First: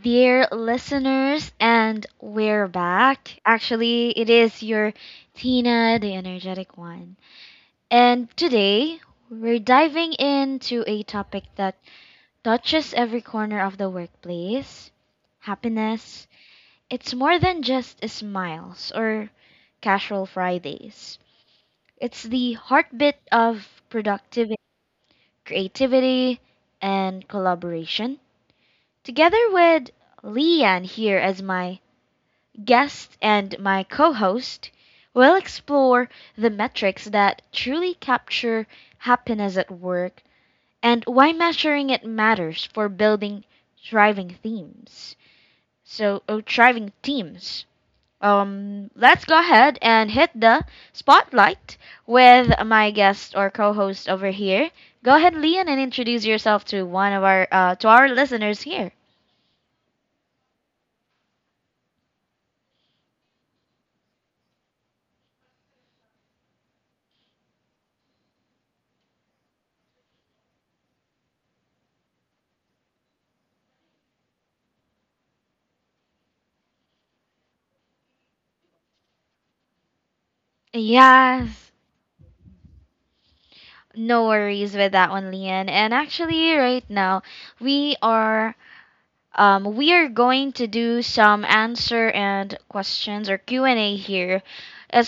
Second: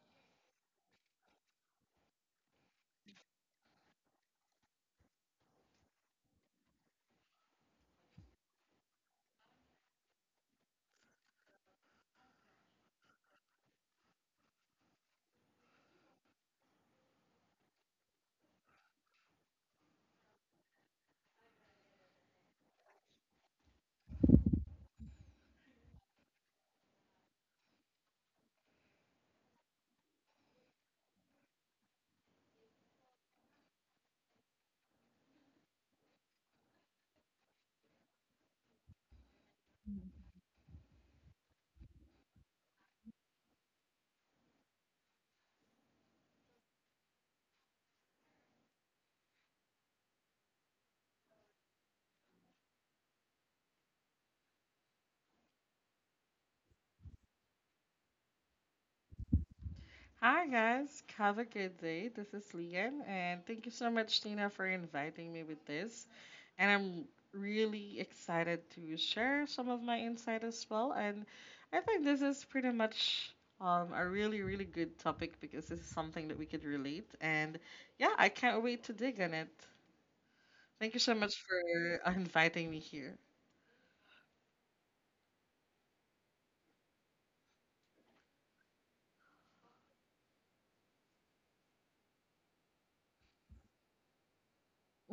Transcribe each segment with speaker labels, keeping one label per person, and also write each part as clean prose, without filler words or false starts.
Speaker 1: dear listeners, and we're back. Actually, it is your Tina, the energetic one. And today, we're diving into a topic that touches every corner of the workplace happiness. It's more than just smiles or casual Fridays, it's the heartbeat of productivity, creativity, and collaboration. Together with Leanne here as my guest and my co host, we'll explore the metrics that truly capture happiness at work and why measuring it matters for building thriving themes. Thriving teams. Let's go ahead and hit the spotlight with my guest or co-host over here. Go ahead, Leon, and introduce yourself to one of our to our listeners here.
Speaker 2: Hi, guys. Have a good day. This is Lian, and thank you so much, Tina, for inviting me with this. And I'm really excited to share some of my insight as well. And I think this is pretty much a really, really good topic because this is something that we could relate. And yeah, I can't wait to dig on it. Thank you so much
Speaker 1: Yes.
Speaker 2: for inviting me here.
Speaker 1: No worries with that one, Lian. And actually, right now, we are we are going to do some answer and questions or Q&A here,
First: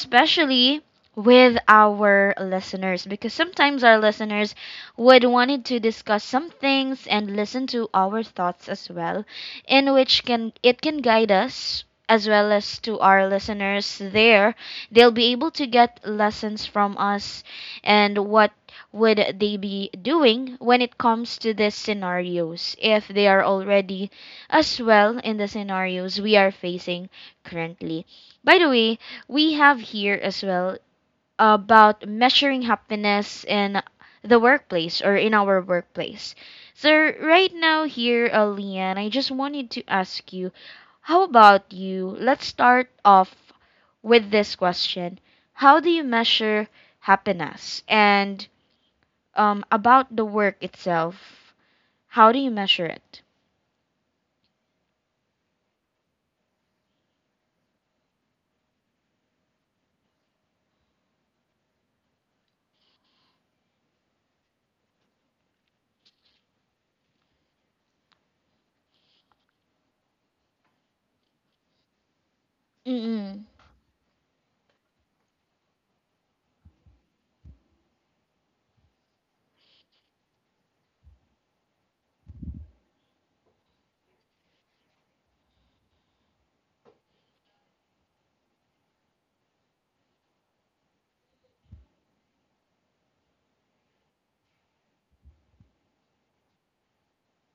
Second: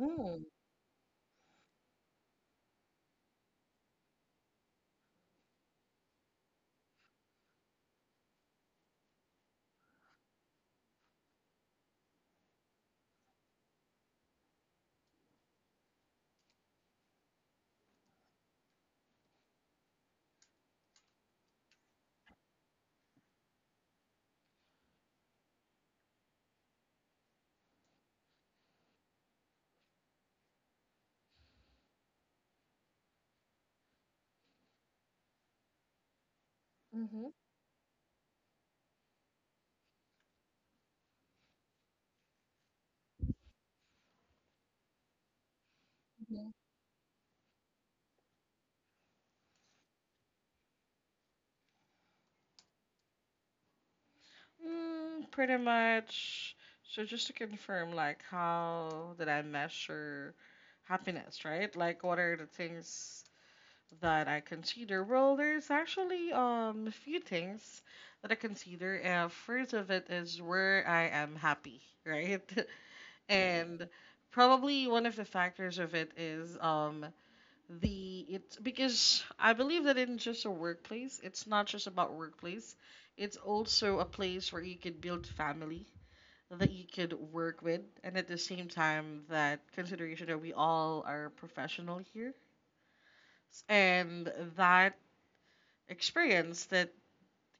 Speaker 2: Mm.
Speaker 1: with our listeners, because sometimes our listeners would wanted to discuss some things and listen to our thoughts as well, in which can it can guide us as well as to our listeners there. They'll be able to get lessons from us and what would they be doing when it comes to these scenarios if they are already as well in the scenarios we are facing currently. By the way, we have here as well about measuring happiness in the workplace or in our workplace. So,
Speaker 2: Hmm.
Speaker 1: right now, here, Leanne, I just wanted to ask you, how about you? Let's start off with this question. How do you measure happiness? And about the work itself, how do you measure it?
Speaker 2: Mm, pretty much. So just to confirm, like, how did I measure happiness, right? Like, what are the things that I consider? Well, there's actually a few things that I consider. First of it is where I am happy, right?
Speaker 1: Mm-mm.
Speaker 2: And probably one of the factors of it is the it's because I believe that in just a workplace, it's not just about workplace. It's also a place where you could build family that you could work with, and at the same time, that consideration that we all are professional here, and that experience that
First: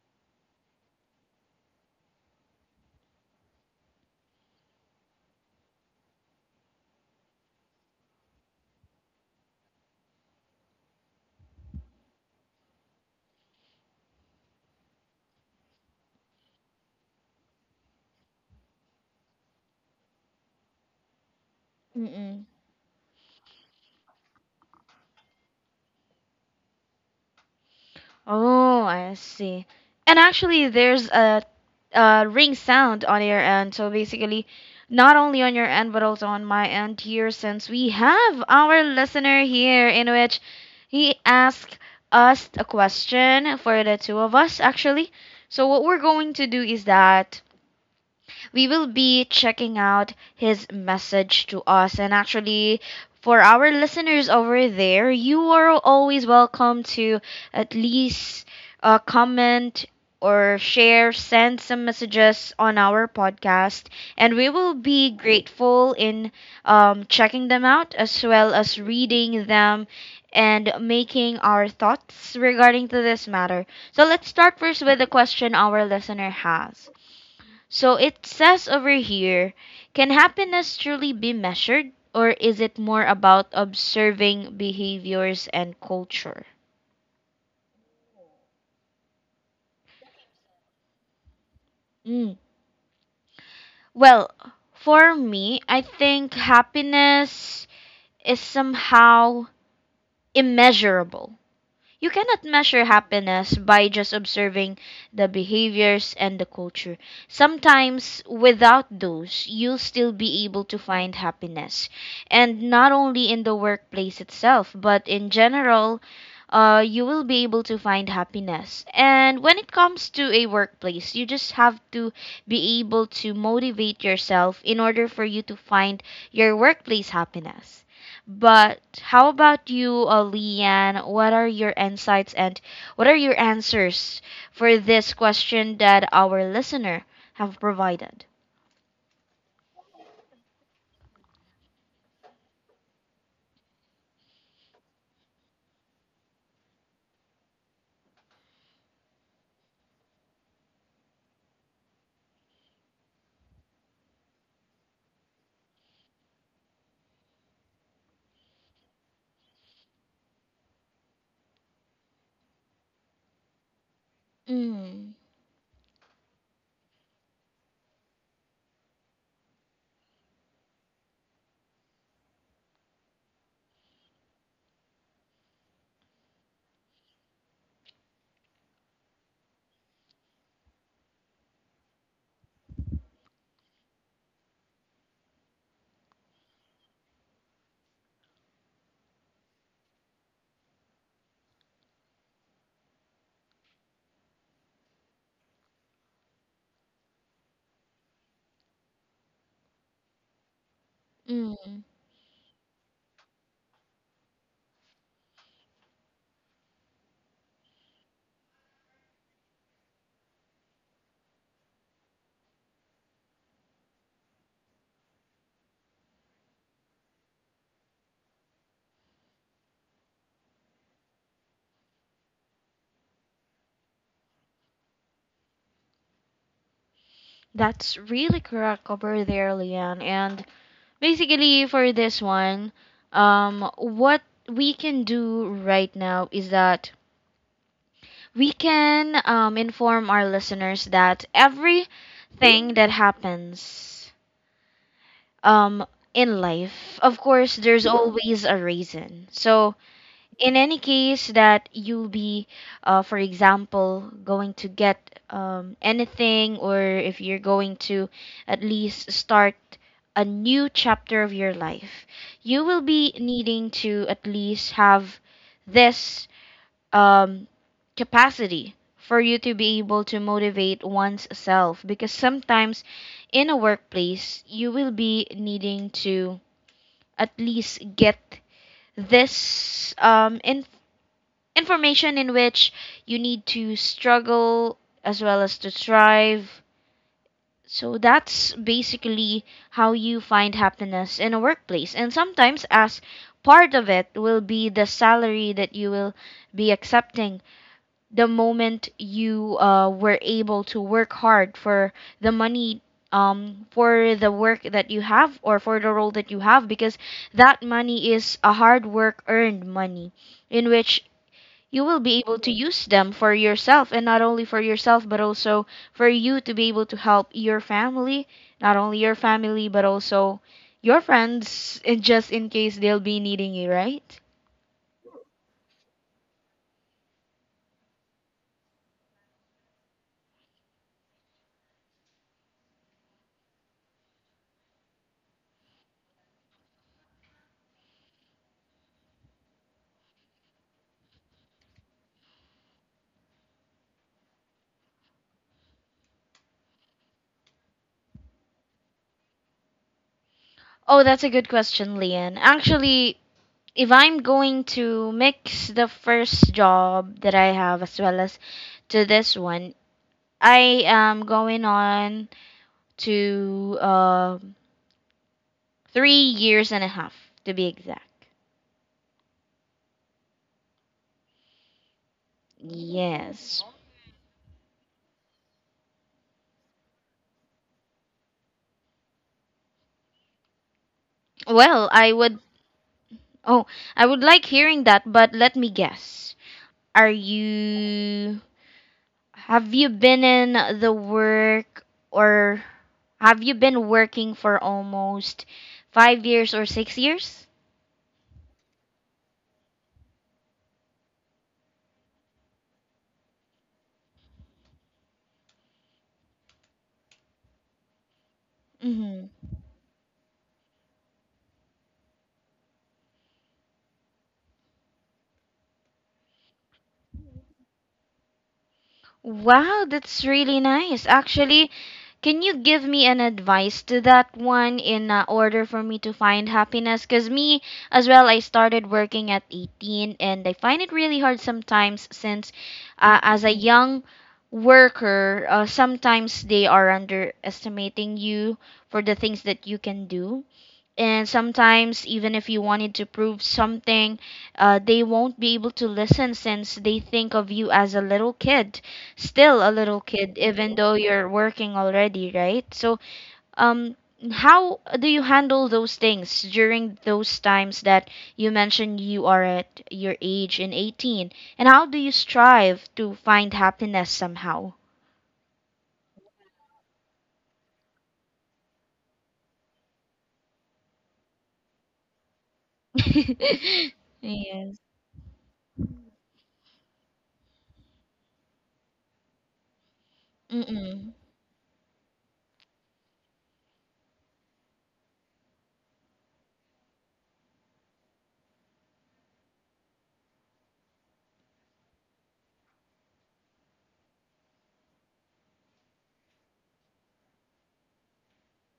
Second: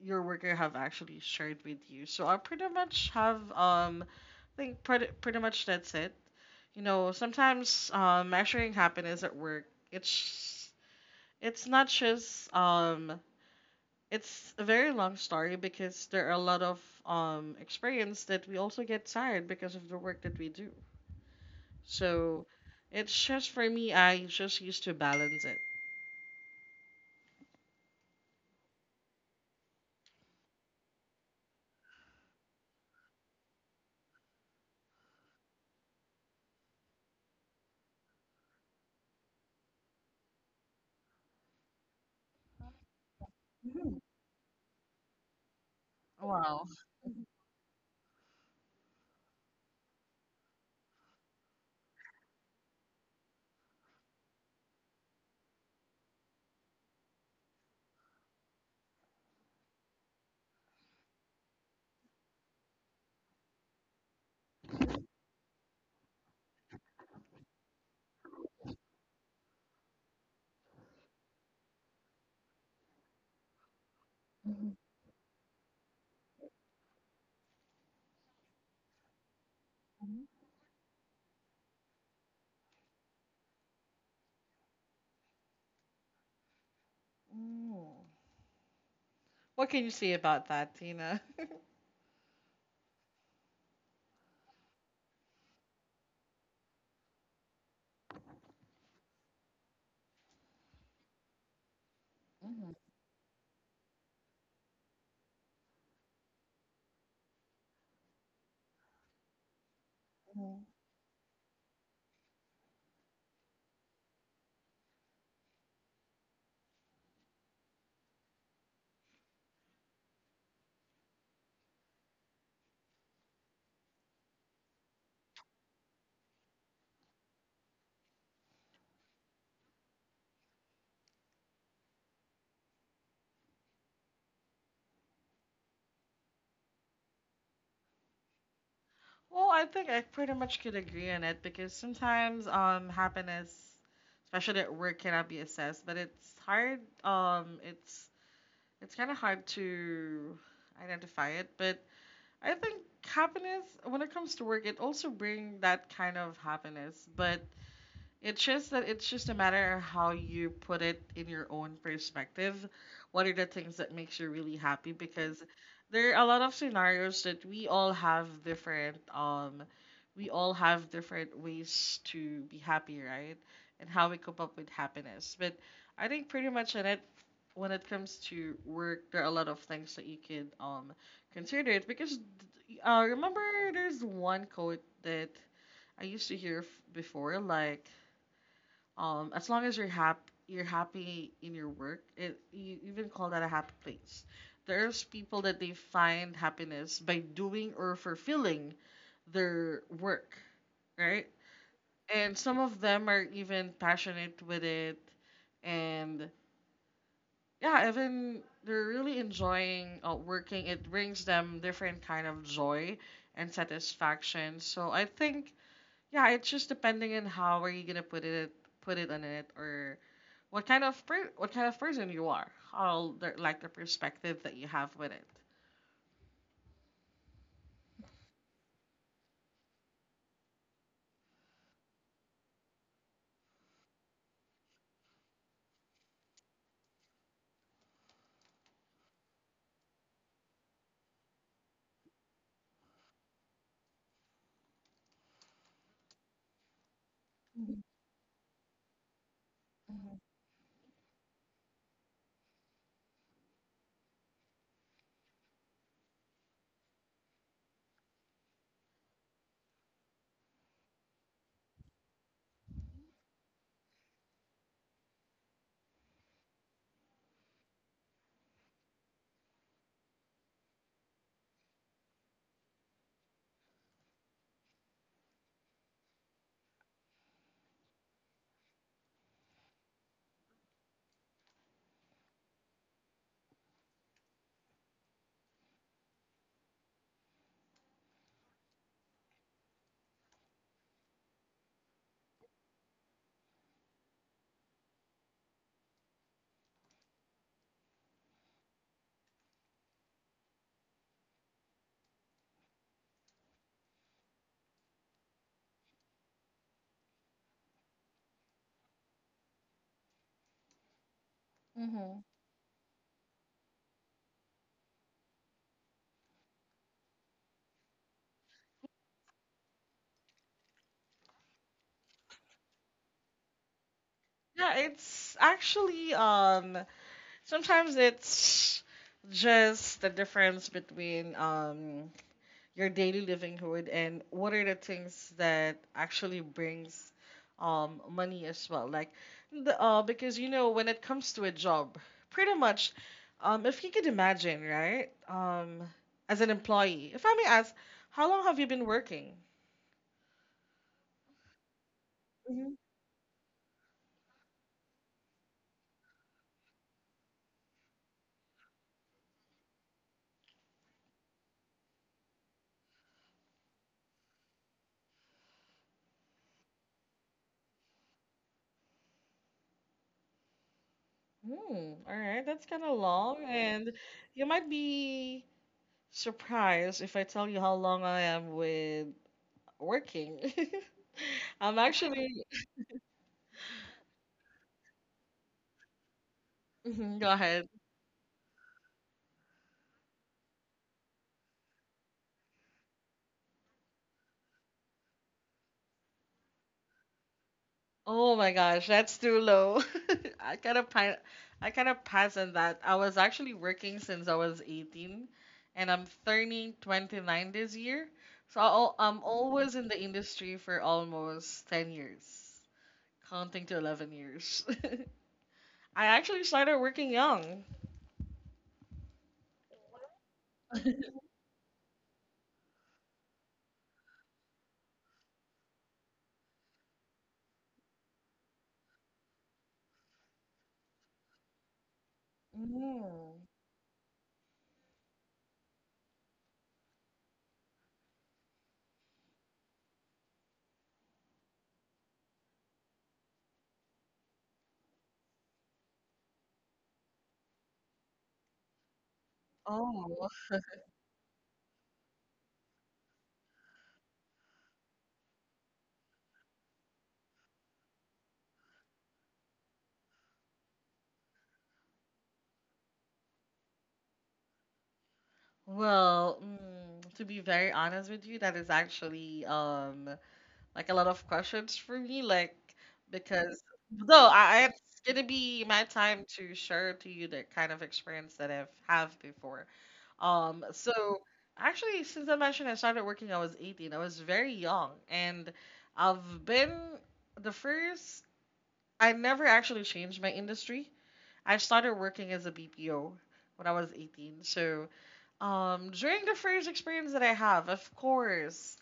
Speaker 2: your worker have actually shared with you. So I pretty much have I think pretty much that's it. You know, sometimes measuring happiness at work, it's it's not just it's a very long story because there are a lot of experience that we also get tired because of the work that we do. So
Speaker 1: Mm-mm.
Speaker 2: it's just for me, I just used to balance it.
Speaker 1: Oh, I see. And actually, a ring sound on your end. So basically, not only on your end, but also on my end here, since we have our listener here, in which he asked us a question for the two of us, actually. So, what we're going to do
Speaker 2: Wow.
Speaker 1: is that we will be checking out his message to us. And actually, for our listeners over there, you are always welcome to at least comment or share, send some messages on our podcast, and we will be grateful in checking them out as well as reading them and making our thoughts regarding to this matter. So let's start first with the question our listener has. So it says over here, can happiness truly be measured, or is it more about observing behaviors and culture?
Speaker 2: Mm. What can you say about that, Tina?
Speaker 1: Mm. Well, for me, I think happiness is somehow immeasurable. You cannot
Speaker 2: Mm-hmm.
Speaker 1: measure happiness by just observing the behaviors and the culture. Sometimes, without those, you'll still be able to find happiness. And not only in the workplace itself, but in general, you will be able to find happiness. And when it comes to a workplace, you just have to be able to motivate yourself in order for you to find your workplace happiness. But how about you, Leanne? What are your insights and what are your answers for this question that our listener have provided?
Speaker 2: Well, I think I pretty much could agree on it because sometimes happiness, especially at work, cannot be assessed. But it's hard. Um, it's it's kind of hard to identify it. But I think happiness, when it comes to work, it also brings that kind of happiness, but it's just a matter of how you put it in your own perspective. What are the things that makes you really happy?
Speaker 1: Mm.
Speaker 2: Because there are a lot of scenarios that we all have different ways to be happy, right? And how we cope up with happiness. But I think pretty much in it when it comes to work, there are a lot of things that you can consider it because remember, there's one quote that I used to before, like as long as you're happy in your work, it, you even call that a happy place. There's people that they find happiness by doing or fulfilling their work, right?
Speaker 1: Mm.
Speaker 2: And some of them are even passionate with it, and yeah, even they're really enjoying working. It brings them different kind of joy and satisfaction. So I think yeah, it's just depending on how are you gonna put it on it or what kind of person you are, how the, like the perspective that you have with it.
Speaker 1: That's really correct over there, Leanne. And basically, for this one, what we can do right now is that we can inform our listeners that everything that happens um in life, of course,
Speaker 2: Mm-hmm.
Speaker 1: there's always a reason. So in any case that you'll be for example, going to get anything, or if you're going to at least start a new chapter of your life, you will be needing to at least have this um, capacity for you to be able to motivate one's self, because sometimes in a workplace you will be needing to at least get this information in which you need to struggle as well as to thrive. So that's basically how you find happiness in a workplace, and sometimes as part of it will be the salary that you will be accepting the moment you were able to work hard for the money for the work that you have or for the role that you have, because that money is a hard work earned money in which you will be able to use them for yourself, and not only for yourself, but also for you to be able to help your family, not only your family but also your friends, and just in case they'll be needing you, right?
Speaker 2: Yeah, it's actually sometimes it's just the difference between your daily livelihood and what are the things that actually brings money as well, like because you know when it comes to a job pretty much, if you could imagine, right, as an employee, if I may ask, how long have you been working?
Speaker 1: Oh, that's a good question, Leanne.
Speaker 2: Mhm.
Speaker 1: Actually, if I'm going to mix the first job that I have as well as to this one, I am going on to 3 years and a half, to be exact.
Speaker 2: Hmm, all right, that's kind of long,
Speaker 1: Yes.
Speaker 2: and you might be surprised if I tell you how long I am with working. I'm
Speaker 1: Well, I
Speaker 2: actually,
Speaker 1: would. Oh, I would like hearing that, but let me guess. Are
Speaker 2: mhm, go ahead.
Speaker 1: you. Have you been in the work or have you been working for almost 5 years or 6 years?
Speaker 2: Oh my gosh, that's too low. I kind of pa- I kind of passed on that. I was actually working since I was 18, and I'm turning 29 this year.
Speaker 1: Mm
Speaker 2: I'm
Speaker 1: hmm.
Speaker 2: always in the industry for almost 10 years, counting to 11 years. I actually started working young.
Speaker 1: Wow, that's really nice. Actually, can you give me an advice to that one in order for me to find happiness? Because me as well, I started working at 18 and I find it really hard sometimes since
Speaker 2: Mm.
Speaker 1: as a young worker, sometimes they are underestimating you for the things that you can do, and sometimes even if you wanted to prove something they won't be able to listen since they think of you as a little kid, still a little
Speaker 2: Oh,
Speaker 1: kid even though you're working already, right? So um how do you handle those things during those times that you mentioned you are at your age in 18, and how do you strive to find happiness somehow?
Speaker 2: well, mm, to be very honest with you, that is actually like a lot of questions for me, like because though I, I-
Speaker 1: Yes.
Speaker 2: it's gonna be my time to share to you the kind of experience that I've have before.
Speaker 1: Mm-mm.
Speaker 2: So actually, since I mentioned I started working, I was 18. I was very young, and I've been the first. I never actually changed my industry. I started working as a BPO when I was 18. So during the first experience that I have, of course,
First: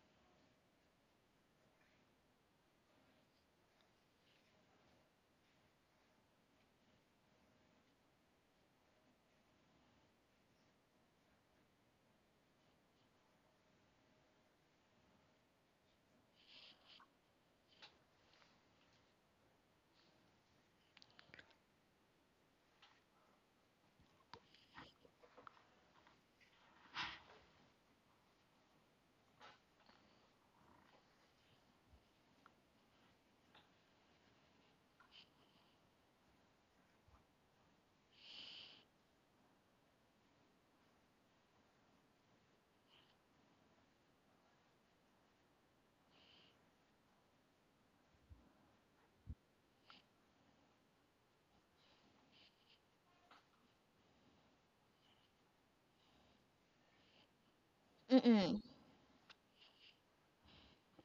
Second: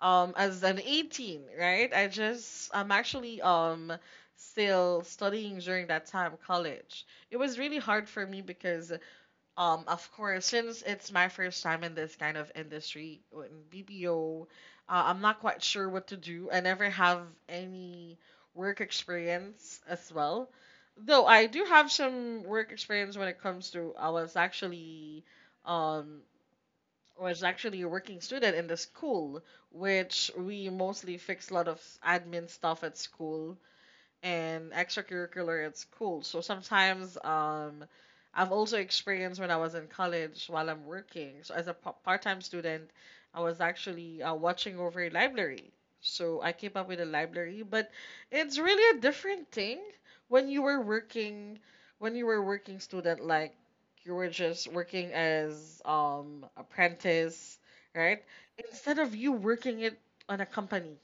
Speaker 2: as an 18, right, I'm actually still studying during that time, college. It was really hard for me because of course, since it's my first time in this kind of industry in BPO, I'm not quite sure what to do. I never have any work experience as well, though I do have some work experience when it comes to, I was actually um was actually a working student in the school, which we mostly fixed a lot of admin stuff at school and extracurricular at school. So sometimes I've also experienced when I was in college while I'm working. So as a part-time student, I was actually watching over a library. So I keep up with the library, but it's really a different thing when you were working when you were working student, like you were just working as apprentice, right?
Speaker 1: Mm-mm.
Speaker 2: Instead of you working it on a company,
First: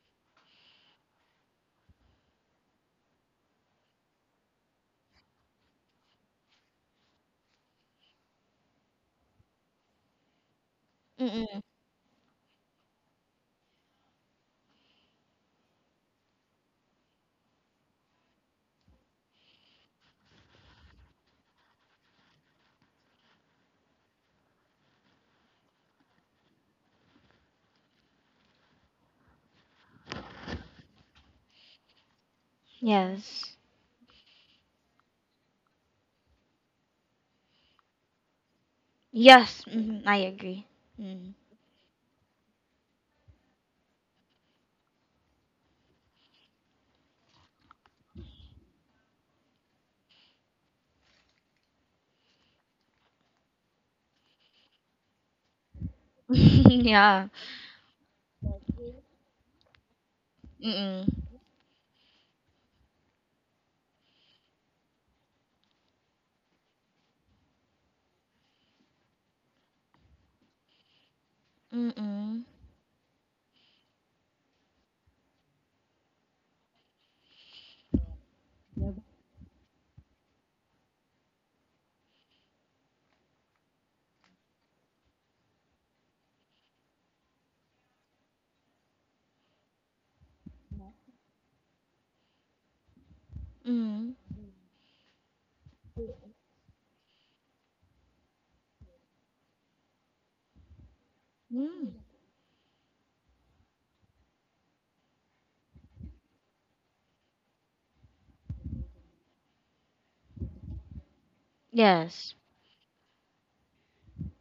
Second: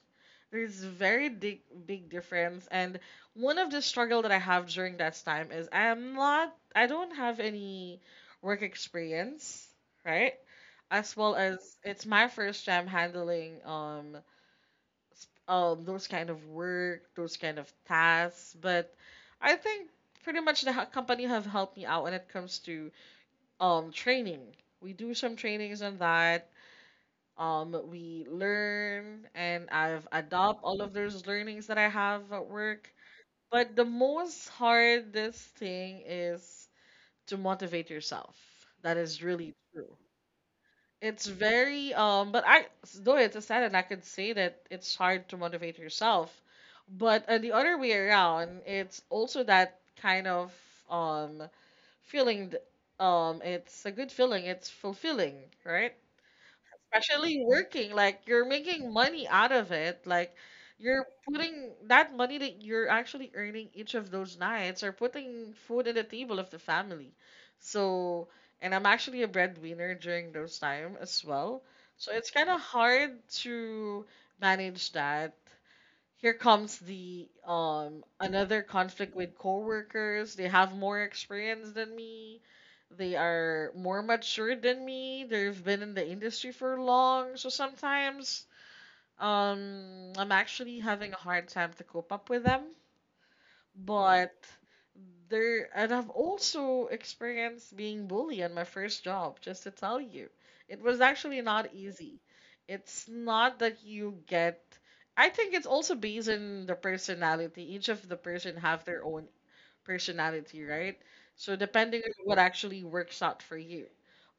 Speaker 2: there's very big big difference, and one of the struggle that I have during that time is I don't have any work experience, right? As well
Speaker 1: Mm-mm.
Speaker 2: as it's my first time handling those kind of work, those kind of tasks, but I think pretty much the company have helped me out when it comes to training. We do some trainings on that, we learn, and I've adopt all of those learnings that I have at work.
Speaker 1: Yes.
Speaker 2: But the most hardest thing is to motivate yourself. That is really
Speaker 1: Yes,
Speaker 2: true.
Speaker 1: mhm, I agree.
Speaker 2: It's
Speaker 1: Mm.
Speaker 2: very but I though it's a sad, and I could say that it's hard to motivate yourself, but the other way around, it's also that kind of um feeling. th- it's a good feeling. It's fulfilling, right?
Speaker 1: Yeah.
Speaker 2: Especially working, like you're making money out of it, like
Speaker 1: Mm-mm.
Speaker 2: you're putting that money that you're actually earning. Each of those nights are putting food in the table of the family, so, and I'm actually a breadwinner during those time as well. So it's
Speaker 1: Mm-mm.
Speaker 2: kind of hard to manage that. Here comes the another conflict with coworkers. They have more experience than me. They are more mature than me. They've been in the industry for long. So sometimes, I'm actually having a hard time to cope up with them,
Speaker 1: Mm.
Speaker 2: but there, and I've also experienced being bullied on my first job, just to tell you. It was actually not
Speaker 1: Mm.
Speaker 2: easy. It's not that you get, I think it's also based on the personality. Each of the person have their own personality, right? So depending on
Speaker 1: Yes.
Speaker 2: what actually works out for you.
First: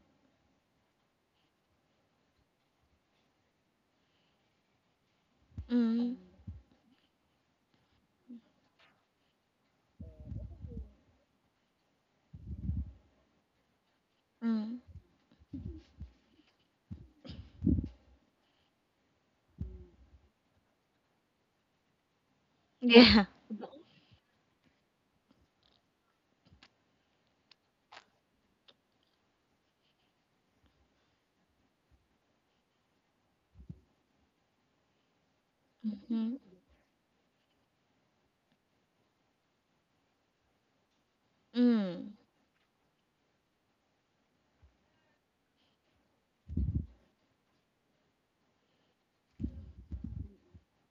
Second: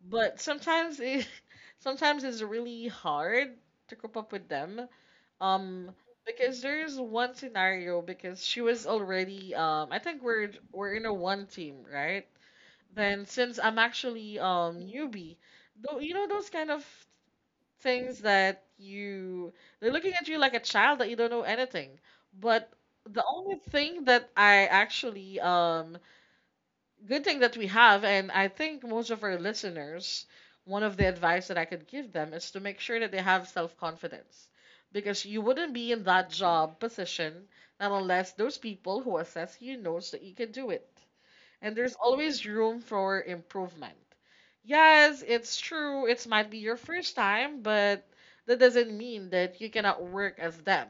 Speaker 2: But sometimes it sometimes it's really hard to cope up with them, um,
Speaker 1: Mm.
Speaker 2: because there's one scenario, because she was already I think we're in a one team, right? Then since I'm actually
Speaker 1: Mm.
Speaker 2: newbie, though you know those kind of things that you, they're looking at you like a child that you don't know anything. But the
Speaker 1: Yeah.
Speaker 2: only thing that I actually good thing that we have, and I think most of our listeners, one of the advice that I could give them is to make sure that they have self confidence. Because you wouldn't be in that
Speaker 1: Mm-hmm.
Speaker 2: job position not unless those people who assess you knows that you can do it, and there's
Speaker 1: Mm.
Speaker 2: always room for improvement. Yes, it's true, it might be your first time, but that doesn't mean that you cannot work as them.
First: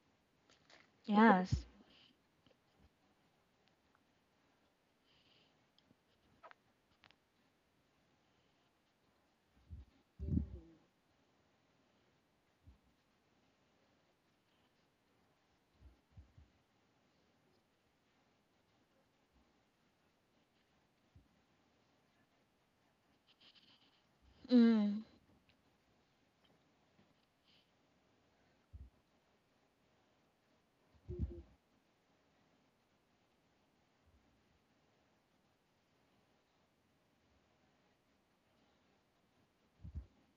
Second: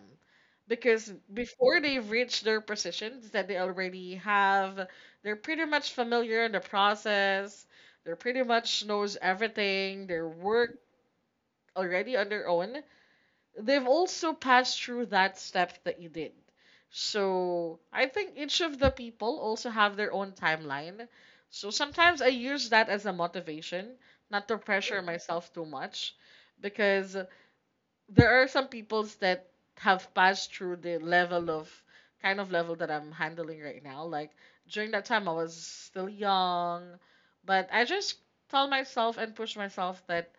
Speaker 2: Because
Speaker 1: Yes.
Speaker 2: before they've reached their positions that they already have, they're pretty much familiar in the process. They're pretty much knows everything. They work already on their own. They've also passed through that step that you did. So I think each of the people also have their own timeline. So sometimes I use that as a motivation, not to pressure
Speaker 1: Mm.
Speaker 2: myself too much, because there are some peoples that have passed through the level of kind of level that I'm handling right now. Like during that time, I was still young, but I just tell myself and push myself that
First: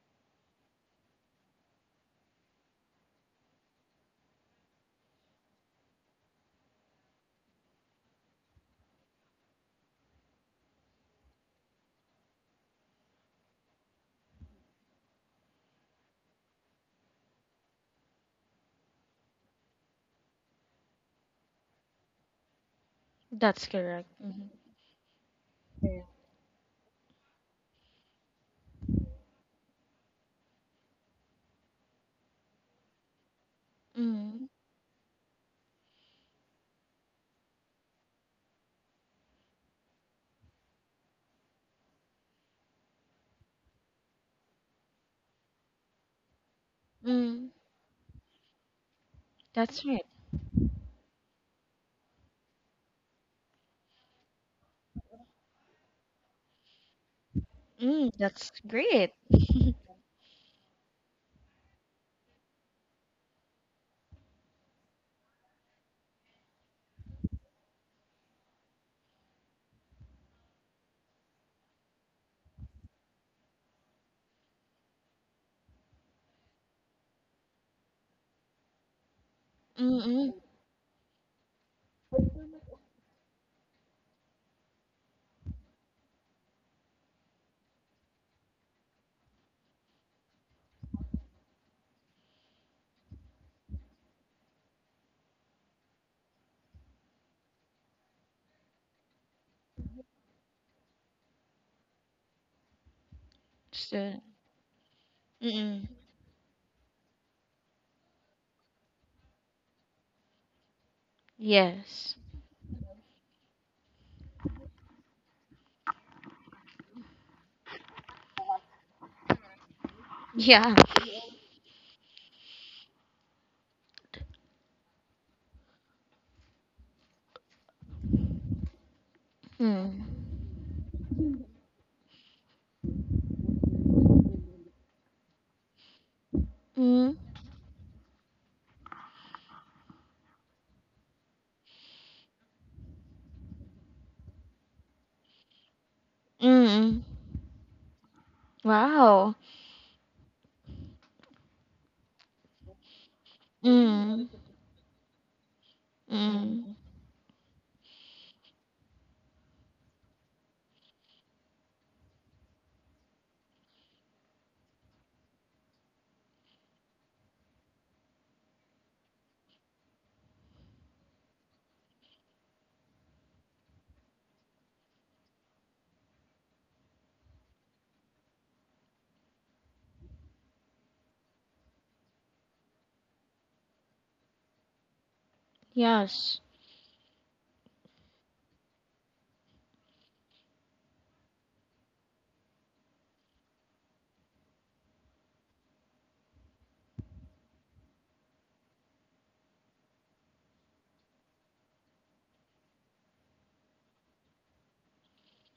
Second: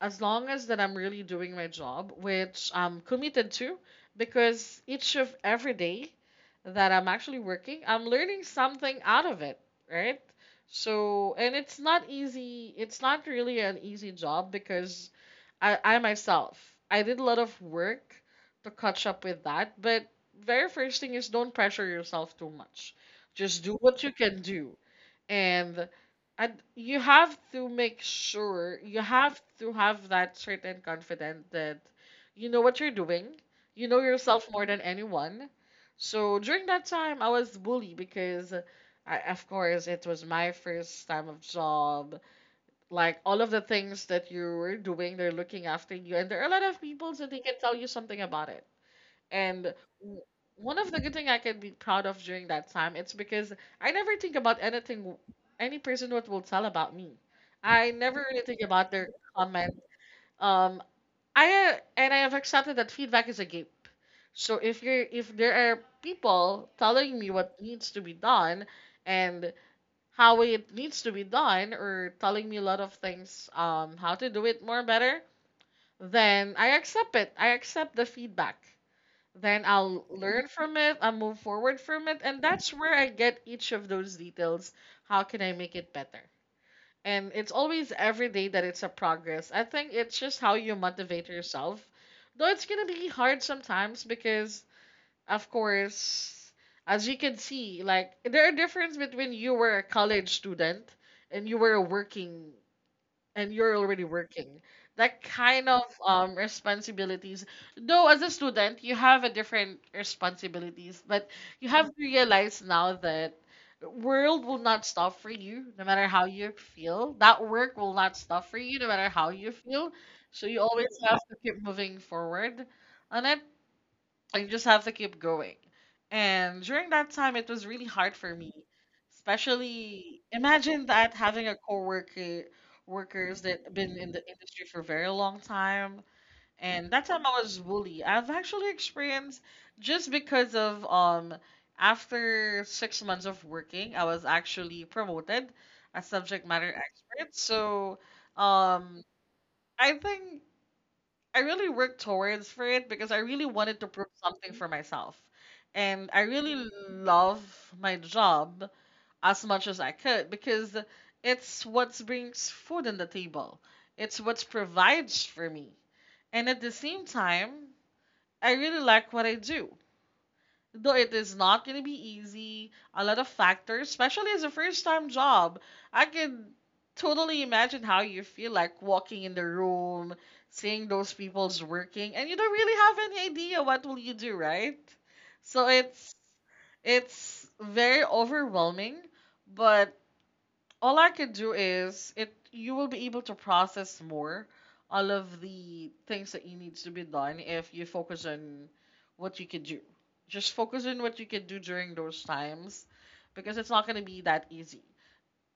Speaker 2: as long as that I'm really doing my job, which I'm committed to, because each of every day that I'm actually working, I'm learning something out of it, right? So, and it's not easy. It's not really an easy job because I myself, I did a lot of work to catch up with that. But very first thing is don't pressure yourself too much. Just
Speaker 1: That's
Speaker 2: do what
Speaker 1: correct.
Speaker 2: you can
Speaker 1: Mm-hmm.
Speaker 2: do and and you have to make sure you have to have that certain confidence that you know what you're doing, you know
Speaker 1: Mm.
Speaker 2: yourself more than anyone. So during that time I was bullied because I, of course it was my first time of job. Like all of the things that you were doing, they're looking after you and there are a lot of people that they
Speaker 1: Mm.
Speaker 2: can tell you something about it. And
Speaker 1: That's right.
Speaker 2: w- one of the good thing I can be proud of during that time, it's because I never think about anything, any person what will tell about me. I
Speaker 1: Mm.
Speaker 2: never really
Speaker 1: That's
Speaker 2: think about their
Speaker 1: great.
Speaker 2: comment. Um, I have accepted that feedback is a gift. So if there are people telling me what needs to be done and how it needs to be done, or telling me a lot of things how to do it more better, then I accept it. I accept the feedback, then I'll
Speaker 1: Mm-mm.
Speaker 2: learn from it, I'll move forward from it, and that's where I get each of those details. How can I make it better? And it's always every day that it's a progress. I think it's just how you motivate yourself. Though it's gonna be hard sometimes because, of course, as you can see, like there are difference between you were a college student and you were a working and you're already
Speaker 1: So,
Speaker 2: working. That kind
Speaker 1: mm-mm.
Speaker 2: of responsibilities, though, as a student, you have a different responsibilities. But you have to
Speaker 1: Yes.
Speaker 2: realize now that the world will not stop for you, no matter how you feel. That work will not stop for you, no matter how you feel. So you
Speaker 1: Yeah.
Speaker 2: always have to keep moving forward on it, you just have to keep going. And during that time, it was really hard for me,
Speaker 1: Mm.
Speaker 2: especially imagine that having a coworker workers that been in the industry for a very long time. And that
Speaker 1: Mm.
Speaker 2: time I was bullied. I've actually experienced just because of after 6 months of working, I was actually promoted as subject matter
Speaker 1: Mm.
Speaker 2: expert. So um
Speaker 1: Wow.
Speaker 2: I think I really worked towards for it because I really wanted to prove
Speaker 1: Mm.
Speaker 2: something for myself. And I really
Speaker 1: Mm.
Speaker 2: love my job as much as I could because it's what brings food on the table. It's what provides for me. And at the same time, I really like what I do. Though it is not going to be easy, a lot of factors, especially as a first time job. I can totally imagine how you feel like walking in the room, seeing those people's working, and you don't really have any idea what will you do, right? So
Speaker 1: Yes.
Speaker 2: it's very overwhelming, but all I can do is it you will be able to process more all of the things that you needs to be done if you focus on what you can do. Just focus on what you can do during those times because it's not gonna be that easy.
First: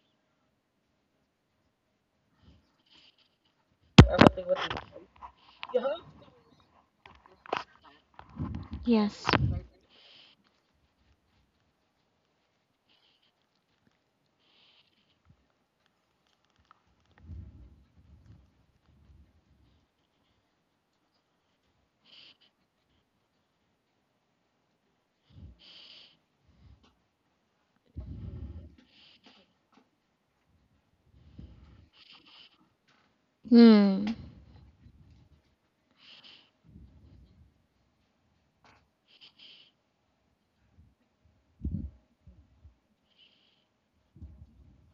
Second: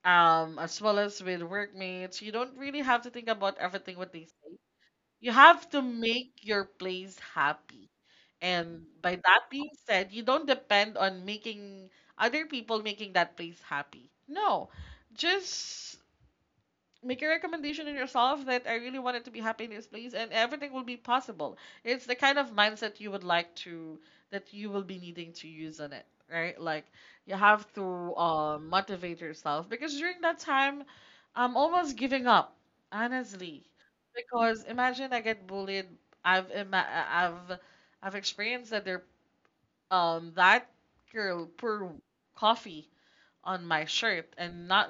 Speaker 2: As well as with workmates, you don't really have to think about everything what they say. You have to make your place happy. And by
Speaker 1: Yes.
Speaker 2: that being said, you don't depend on making other people making that place happy. No, just make a recommendation in yourself that I really wanted to be happy in this place and everything will be possible. It's the kind of mindset you would like to that you will be needing to use on it, right? Like you have to motivate yourself because during that time I'm almost giving up, honestly.
Speaker 1: Hmm.
Speaker 2: Because imagine I get bullied. I've ima- I've experienced that there that girl poured coffee on my shirt and not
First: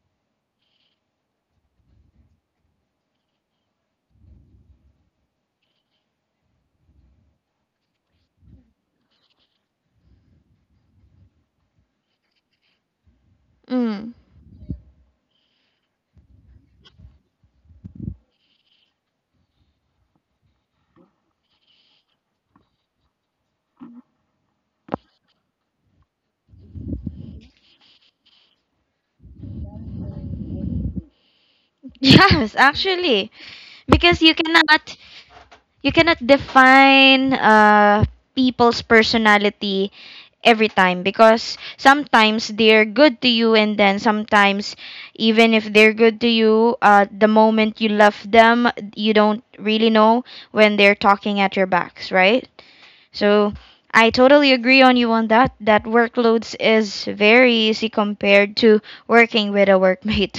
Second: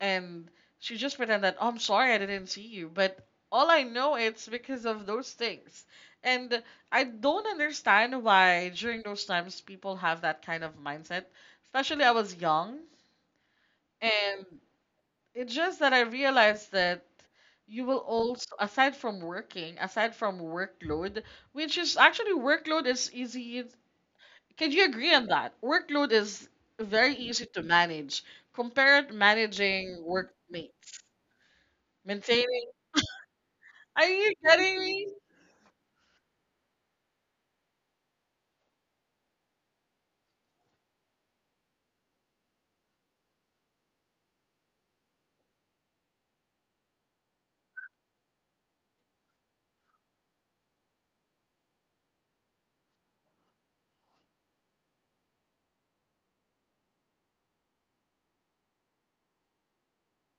Speaker 2: and she just pretend that, oh, I'm sorry I didn't see you, but all I know it's because of those things. And I don't understand why during those times people have that kind of mindset. Especially I was young,
Speaker 1: Mm.
Speaker 2: and it's just that I realized that you will also, aside from working, aside from workload, which is actually workload is easy. Can you agree on that? Workload is very easy to manage compared managing workmates.
Speaker 1: Yes,
Speaker 2: Maintaining.
Speaker 1: actually,
Speaker 2: Are
Speaker 1: because
Speaker 2: you kidding me?
Speaker 1: you cannot define people's personality every time, because sometimes they're good to you, and then sometimes even if they're good to you, the moment you left them, you don't really know when they're talking at your backs, right? So I totally agree on you on that. That workloads is very easy compared to working with a workmate.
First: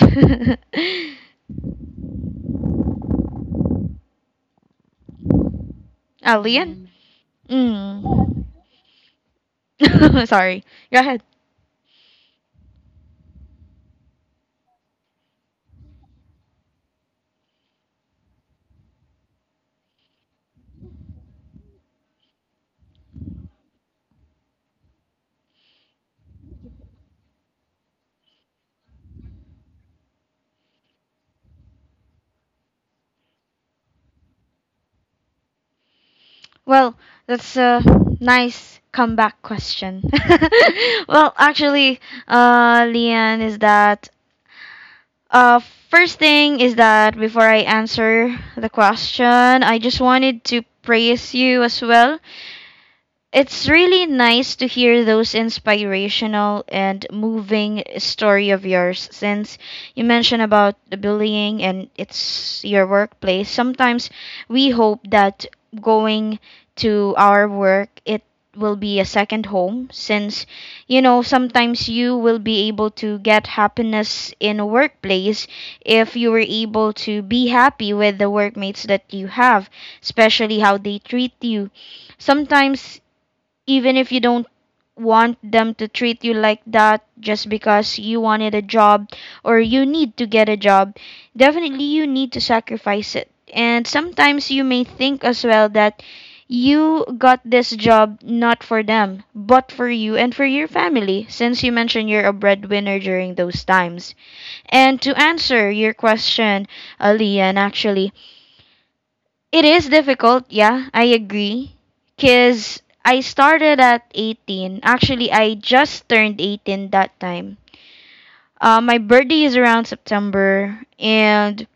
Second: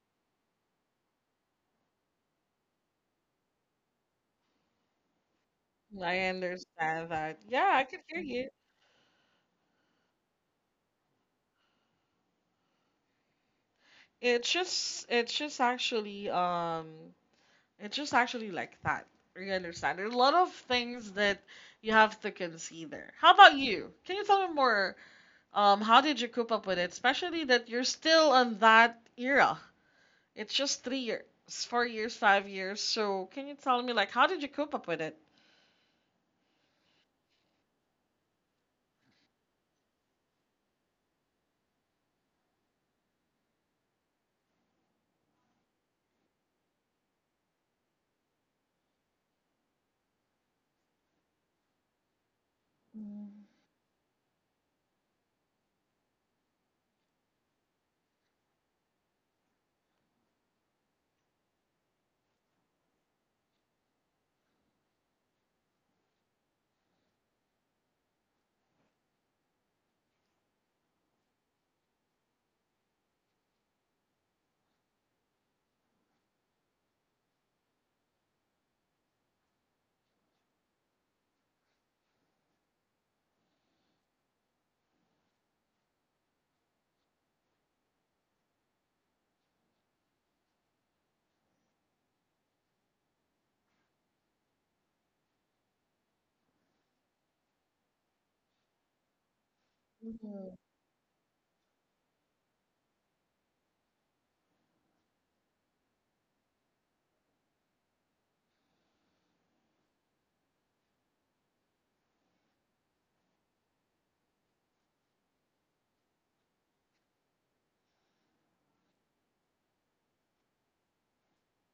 Speaker 2: I
Speaker 1: Uh, Lian?
Speaker 2: understand that. Yeah, I can hear
Speaker 1: Mm.
Speaker 2: you.
Speaker 1: Mm. Sorry. Go ahead.
Speaker 2: It's just actually, it's just actually like that. You understand? There's a lot of things that you have to consider. How about you? Can you tell me more? How did you cope up with it? Especially that you're still on that era. It's just 3 years, 4 years, 5 years. So can you tell me like how did you cope up with it?
Speaker 1: Well, that's a nice comeback question. Well, actually, Lian, is that uh, first thing is that before I answer the question, I just wanted to praise you as well. It's really nice to hear those inspirational and moving story of yours since you mentioned about the bullying and it's your workplace. Sometimes we hope that going to our work, it will be a second home, since you know sometimes you will be able to get happiness in a workplace if you were able to be happy with the workmates that you have, especially how they treat you. Sometimes even if you don't want them to treat you like that, just because you wanted a job or you need to get a job, definitely you need to sacrifice it. And sometimes you may think as well that you got this job not for them, but for you and for
Speaker 2: Mm-hmm.
Speaker 1: your family, since you mentioned you're a breadwinner during those times. And to answer your question, Ali, actually, it is difficult, yeah, I agree. Because I started at 18. Actually, I just turned 18 that time. My birthday is around September, and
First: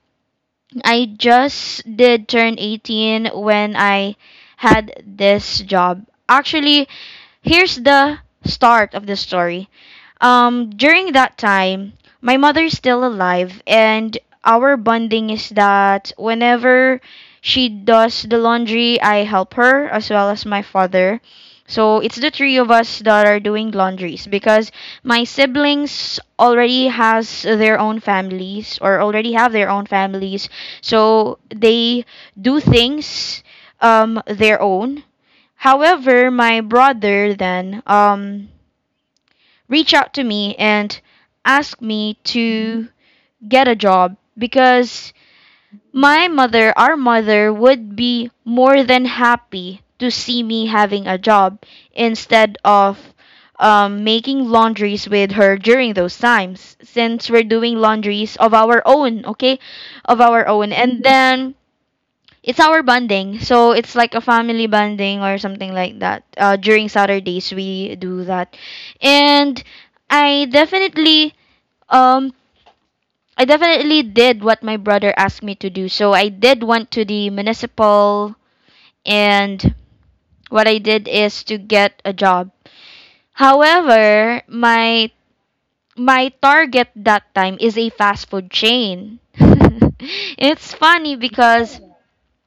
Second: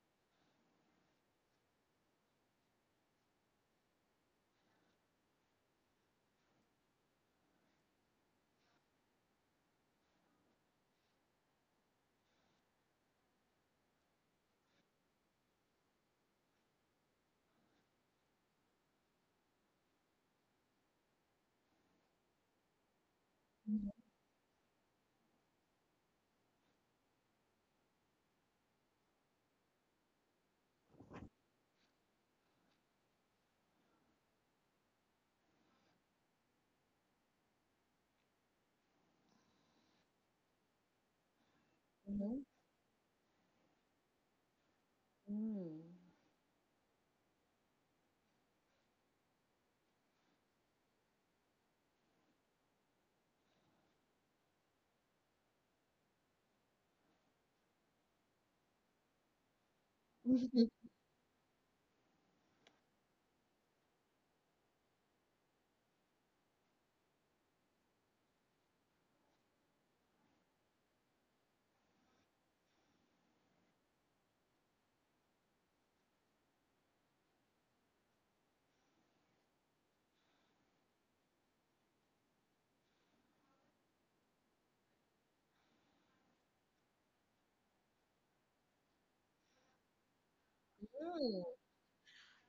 Speaker 1: I just did turn 18 when I had this job. Actually, here's the start of the story. During that time, my mother is still alive, and our bonding is that whenever she does the laundry, I help her as well as my father. So it's the three of us that are doing laundries, because my siblings already has their own families or already have their own families. So they do things their own. However, my brother then reached out to me and asked me
Speaker 2: Mm-hmm.
Speaker 1: to get a job, because my mother, our mother would be more than happy to see me having a job instead of making laundries with her during those times, since we're doing laundries of our own, okay? Of our
Speaker 2: Mm-hmm.
Speaker 1: own. And then it's our bonding. So it's like a family bonding or something like that. During Saturdays we do that, and I definitely um I definitely did what my brother asked me to do. So I did went to the municipal, and what I did is to get a job. However, my target that time is a fast food chain. It's funny
Speaker 2: Mm.
Speaker 1: because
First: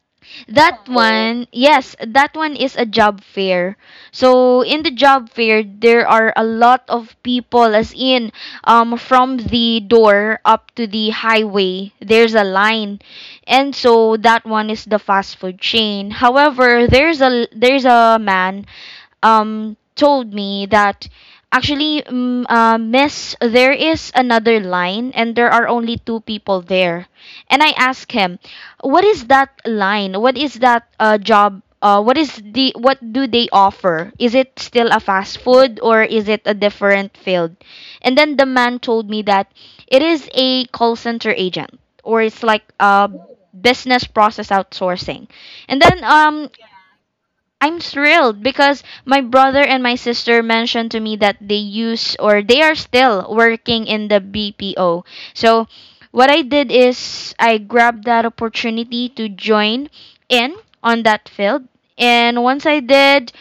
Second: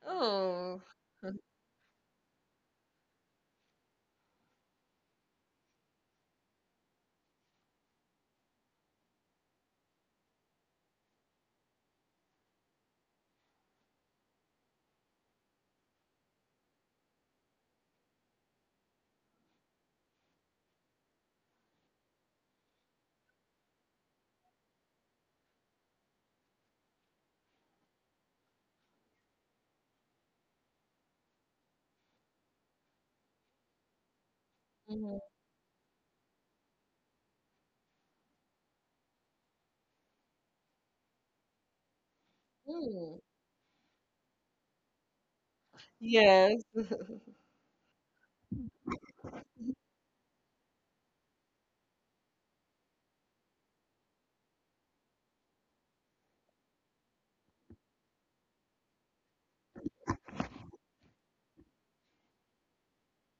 Speaker 2: Oh.
Speaker 1: that one, yes, that one is a job fair. So in the job fair, there are a lot of people, as in, from the door up to the highway, there's a line, and so that one is the fast food chain. However, there's a man, told me that. Actually, mm, Miss, there is another line, and there are only two people there. And I ask him, what is that line? What is that job? What is the what do they offer? Is it still a
Speaker 2: Mhm.
Speaker 1: fast food or is it a different field? And then the man told me that it is a call center agent, or it's like a
Speaker 2: Mm.
Speaker 1: business process outsourcing. And then
Speaker 2: Yes.
Speaker 1: I'm thrilled because my brother and my sister mentioned to me that they use or they are still working in the BPO. So what I did is I grabbed that opportunity to join in on that field. And once I did,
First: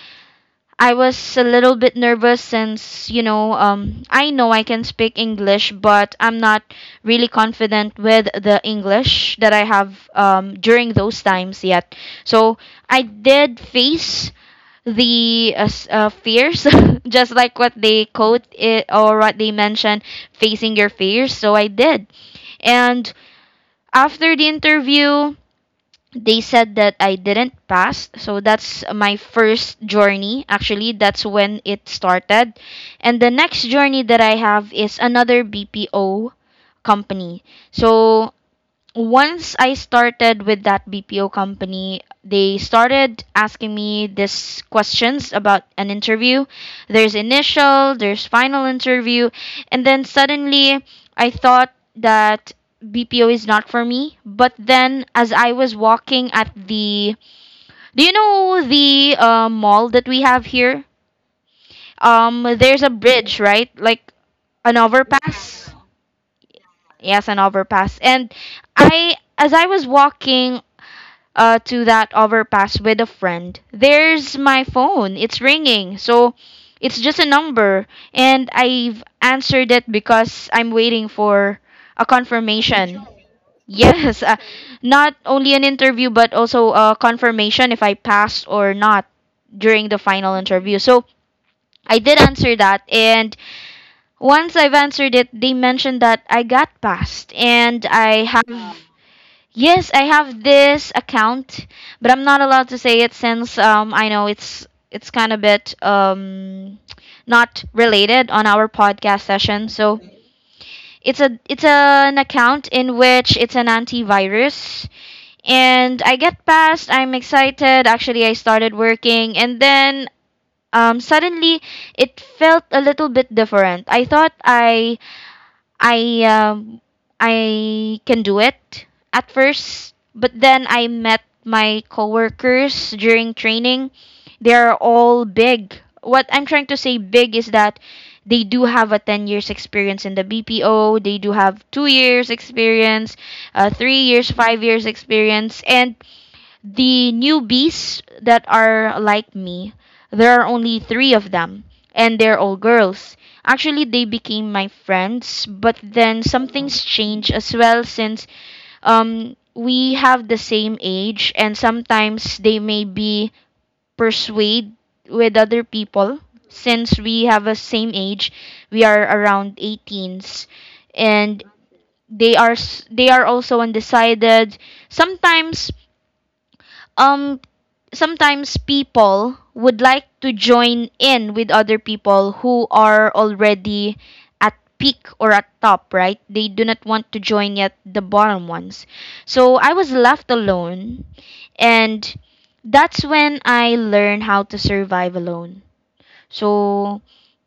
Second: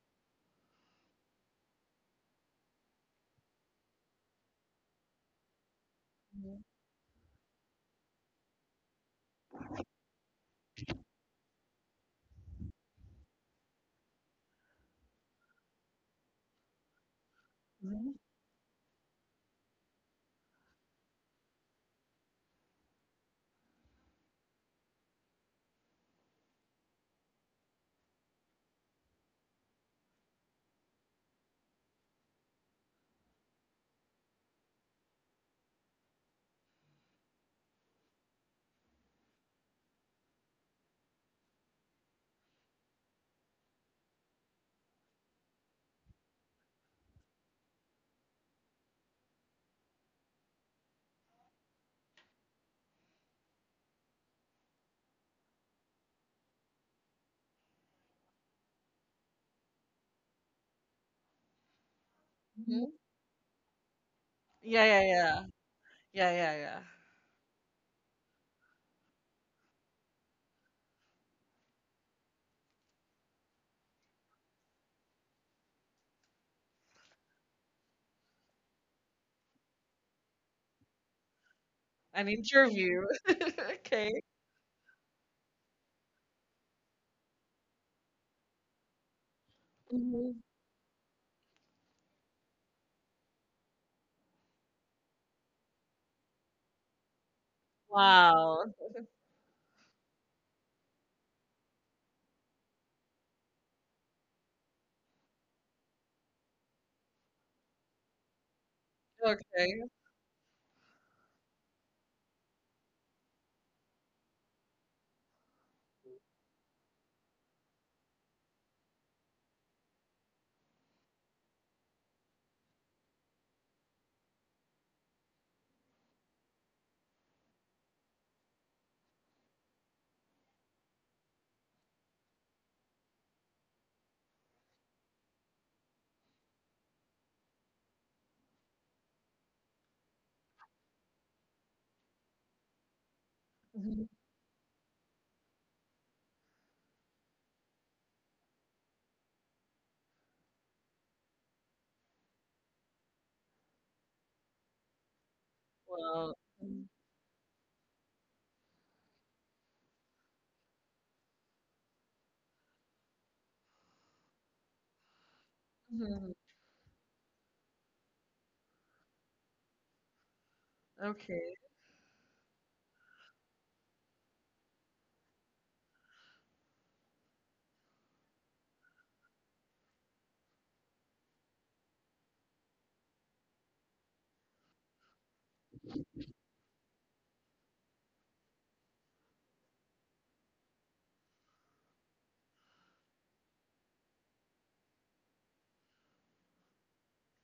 Speaker 1: I was a little bit nervous since, I know I can speak English, but I'm
Speaker 2: Mhm.
Speaker 1: not really confident with the English that I have during those times yet. So I did face the fears, just like what they
Speaker 2: Mhm.
Speaker 1: quote it or what they mention, facing your fears. So I did. And after the interview, they said that I didn't pass. So that's my first journey. Actually, that's when it started. And the next journey that I have is another BPO company. So once I started with that BPO company, they started asking me this questions about an interview. There's initial, there's final interview, and then suddenly I thought that BPO is not for me. But then as I was walking at the do you know the mall that we have here? There's a
Speaker 2: Mhm.
Speaker 1: bridge, right? Like an
Speaker 2: Yeah, yeah, yeah.
Speaker 1: overpass.
Speaker 2: Yeah, yeah, yeah.
Speaker 1: Yes, an overpass. And I as I was walking to that overpass with a friend, there's my phone. It's ringing. So it's just a number. And I've answered it because I'm waiting for a
Speaker 2: An interview.
Speaker 1: confirmation.
Speaker 2: Okay.
Speaker 1: Yes, not only an interview, but also a confirmation if I passed or not during the final
Speaker 2: Mhm.
Speaker 1: interview. So I did answer that. And once I've answered it, they mentioned that I got passed and I have,
Speaker 2: Wow.
Speaker 1: yes, I have this account, but I'm not allowed to say it since I know it's kind of bit not related on our podcast session.
Speaker 2: Okay.
Speaker 1: So it's a it's an account in which it's an antivirus and I get past, I'm excited. Actually, I started working and then suddenly it felt a little bit different. I thought I um, I can do it at first, but then I met my coworkers during training. They're all big. What I'm trying to say big is that they do have a 10 years experience in the BPO, they do have 2 years experience, 3
Speaker 2: Mhm.
Speaker 1: years, 5 years experience and the newbies that are like me, there are only three of them, and they're all girls. Actually, they became my friends, but then
Speaker 2: Wow.
Speaker 1: something's
Speaker 2: Mhm.
Speaker 1: changed as well since we have the same age, and sometimes they may be persuade with other people.
Speaker 2: Mhm.
Speaker 1: Since we have a same age, we are around 18s, and
Speaker 2: Okay.
Speaker 1: they are they are also undecided. Sometimes um Sometimes people would like to join in with other people who are already at peak or at top, right? They do not want to join yet the bottom ones. So I was left alone and that's when I learned how to survive alone. So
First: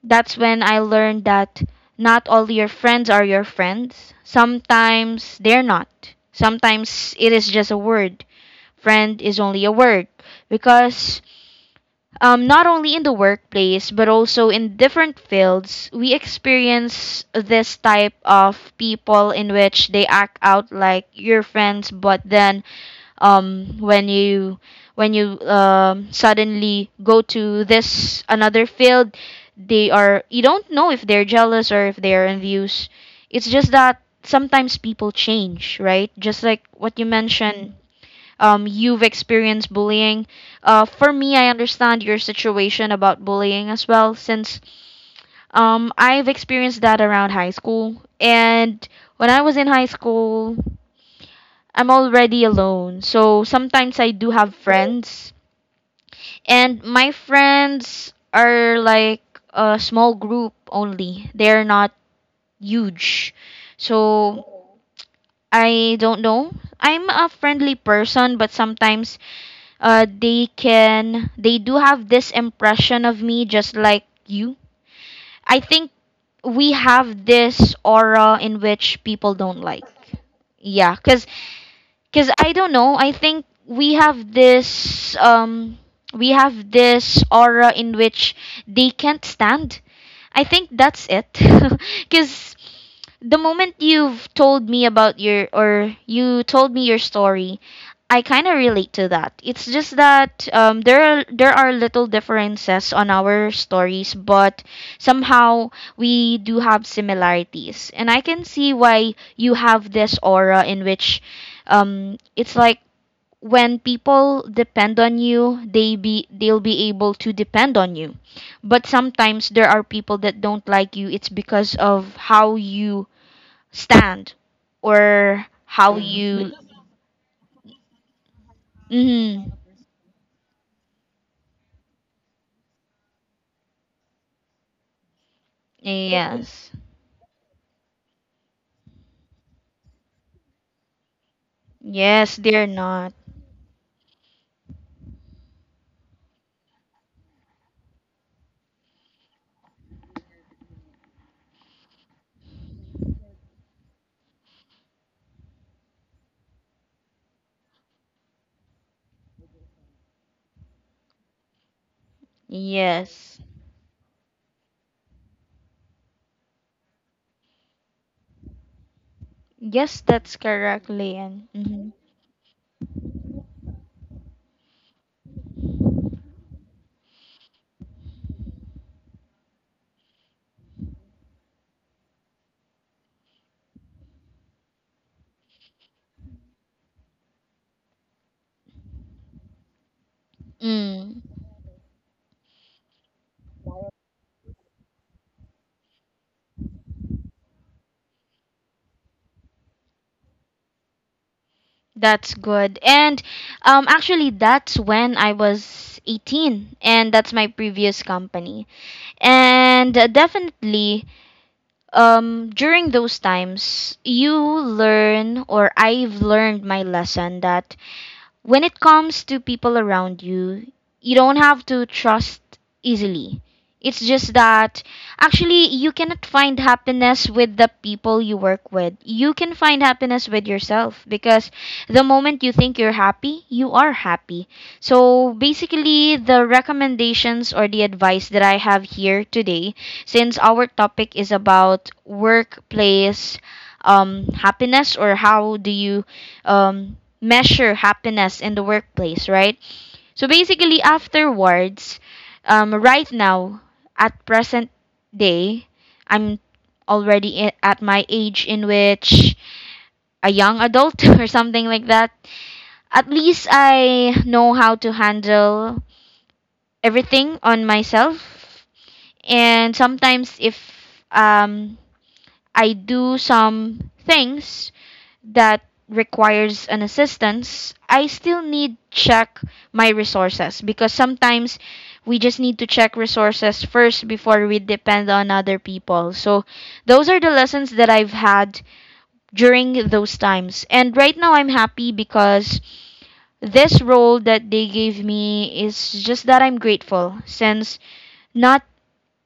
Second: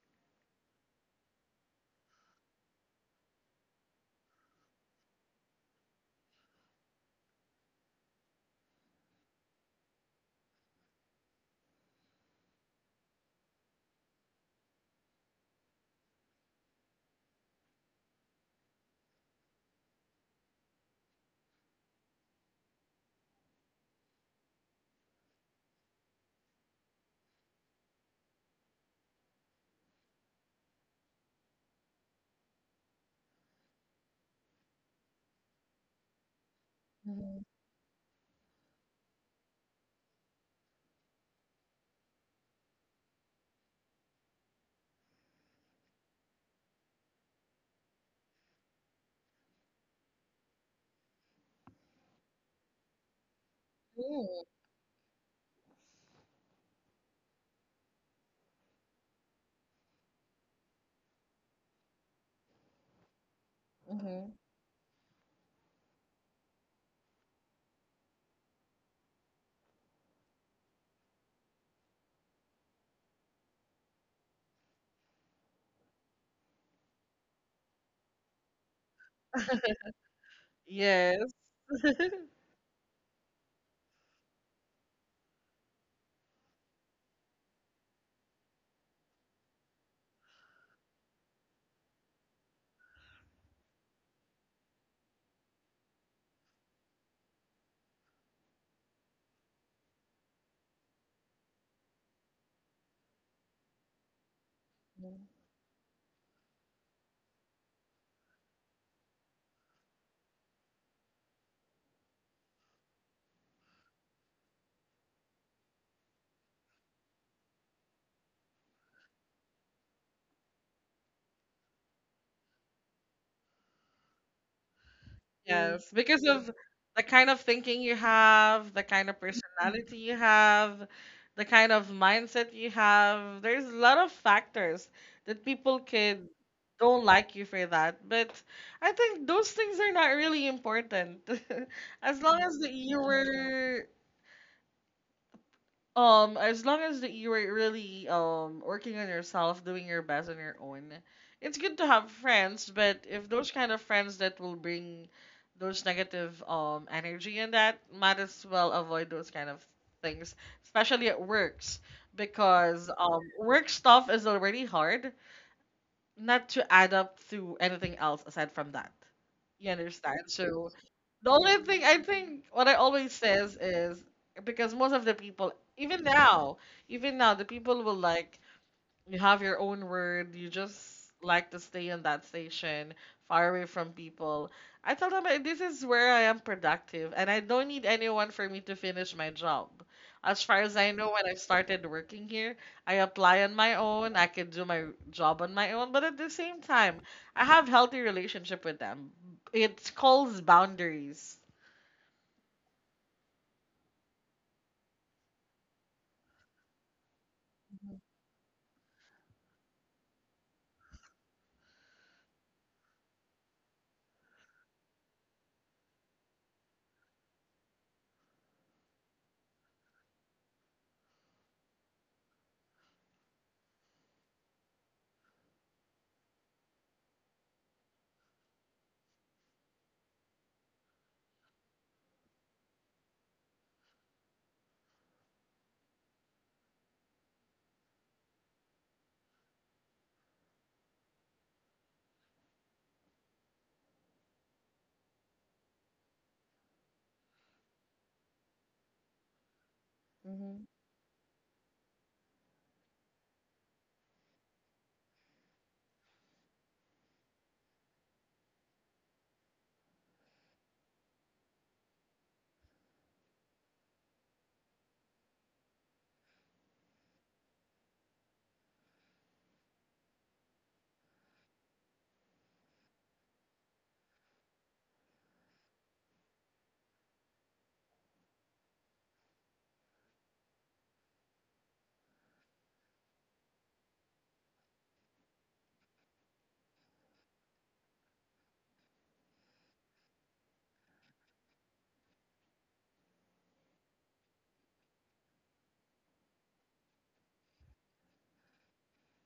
Speaker 1: that's when I learned that not all your friends are your friends. Sometimes they're not. Sometimes it is just a word friend is only a word because not only in the workplace but also in different fields we experience this type of people in which they act out like your friends but then um, when you when you suddenly go to this another field they are you don't know if they're jealous or if they're envious it's just that sometimes people change, right, just like what you
Speaker 2: Mhm.
Speaker 1: mentioned. You've experienced bullying. For me, I understand your situation about bullying as well, since I've experienced that around high school. And when I was in high school, I'm already alone. So sometimes I do
Speaker 2: Mm.
Speaker 1: have friends, and my friends are like a small group only, they're not huge.
Speaker 2: Mhm.
Speaker 1: So I don't know. I'm a friendly person, but sometimes they do have this impression of me just like you. I think we have this aura in which people don't like, yeah,
Speaker 2: Yes.
Speaker 1: because I don't know I think we have this aura in which they can't stand. I think that's it. Because the moment you told me your story, I kind of relate to that. It's just that there are little differences on our stories, but somehow we do have similarities, and I can see why you have this aura in which it's like when people depend on you, they'll be able to depend on you but sometimes there are people that don't like you it's because of how you stand or
Speaker 2: Yes,
Speaker 1: how
Speaker 2: because of
Speaker 1: you.
Speaker 2: the kind of thinking you have, the
Speaker 1: Hmm.
Speaker 2: kind of personality you have, the kind of mindset you have. There's a lot of factors that people could
Speaker 1: Yes.
Speaker 2: don't like you for that. But I think those things are not really important. As
Speaker 1: Yes,
Speaker 2: long as
Speaker 1: they're
Speaker 2: that you
Speaker 1: not.
Speaker 2: were as long as that you are really working on yourself, doing your best on your own, it's good to have friends. But if those kind of friends that will bring those negative energy and that, might as well avoid those kind of things, especially at works, because
Speaker 1: Yes,
Speaker 2: work stuff is already hard not to add up to anything else aside from that. You
Speaker 1: yes,
Speaker 2: understand?
Speaker 1: that's
Speaker 2: So
Speaker 1: correct,
Speaker 2: the
Speaker 1: Lian.
Speaker 2: only thing
Speaker 1: Mm-hmm.
Speaker 2: I think what I always says is because most of the people even now the people will like you have your own word. You just like to stay in that station, far away from people. I tell them, "Eh, this is where I am productive, and I don't need anyone for me to finish my job. As far as I know, when I
Speaker 1: Mm.
Speaker 2: started working here, I apply on my own. I can do my job on my own, but at the same time, I have healthy relationship with them. It calls boundaries.
Speaker 1: That's good. And actually that's when I was 18 and that's my previous company and definitely during those times you learn or I've learned my lesson that when it comes to people around you, you don't have to trust easily. It's just that actually you cannot find happiness with the people you work with. You can find happiness with yourself because the moment you think you're happy, you are happy. So basically, the recommendations or the advice that I have here today, since our topic is about workplace happiness or how do you measure happiness in the workplace, right? So basically, afterwards, right now, at present day, I'm already at my age in which a young adult or something like that. At least I know how to handle everything on myself. And sometimes, if um, I do some things that requires an assistance, I still need check my resources because sometimes we just need to check resources first before we depend on other people. So those are the lessons that I've had during those times. And right now I'm happy because this role that they gave me is just that I'm grateful since not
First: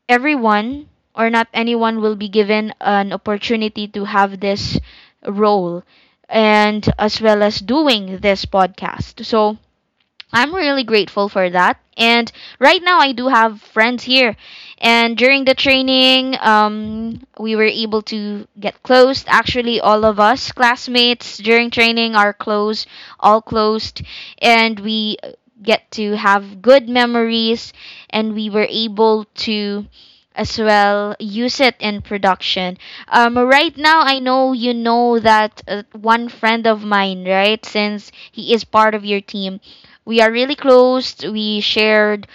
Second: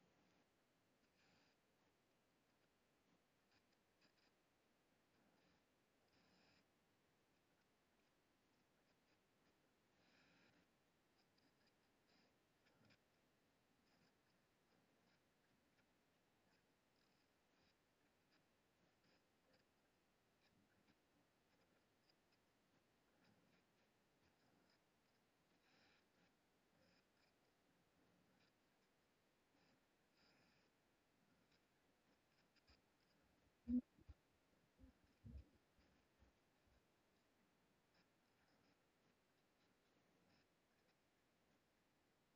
Speaker 1: everyone or not anyone will be given an opportunity to have this role and as well as doing this podcast. So I'm really grateful for that. And right now, I do have friends here. And during the training, we were able to get closed. Actually, all of us classmates during training are close, all closed. And we get to have good memories. And we were able to as well use it in production. Right now, I know you know that one friend of mine, right? Since he is part of your team we are really close. We shared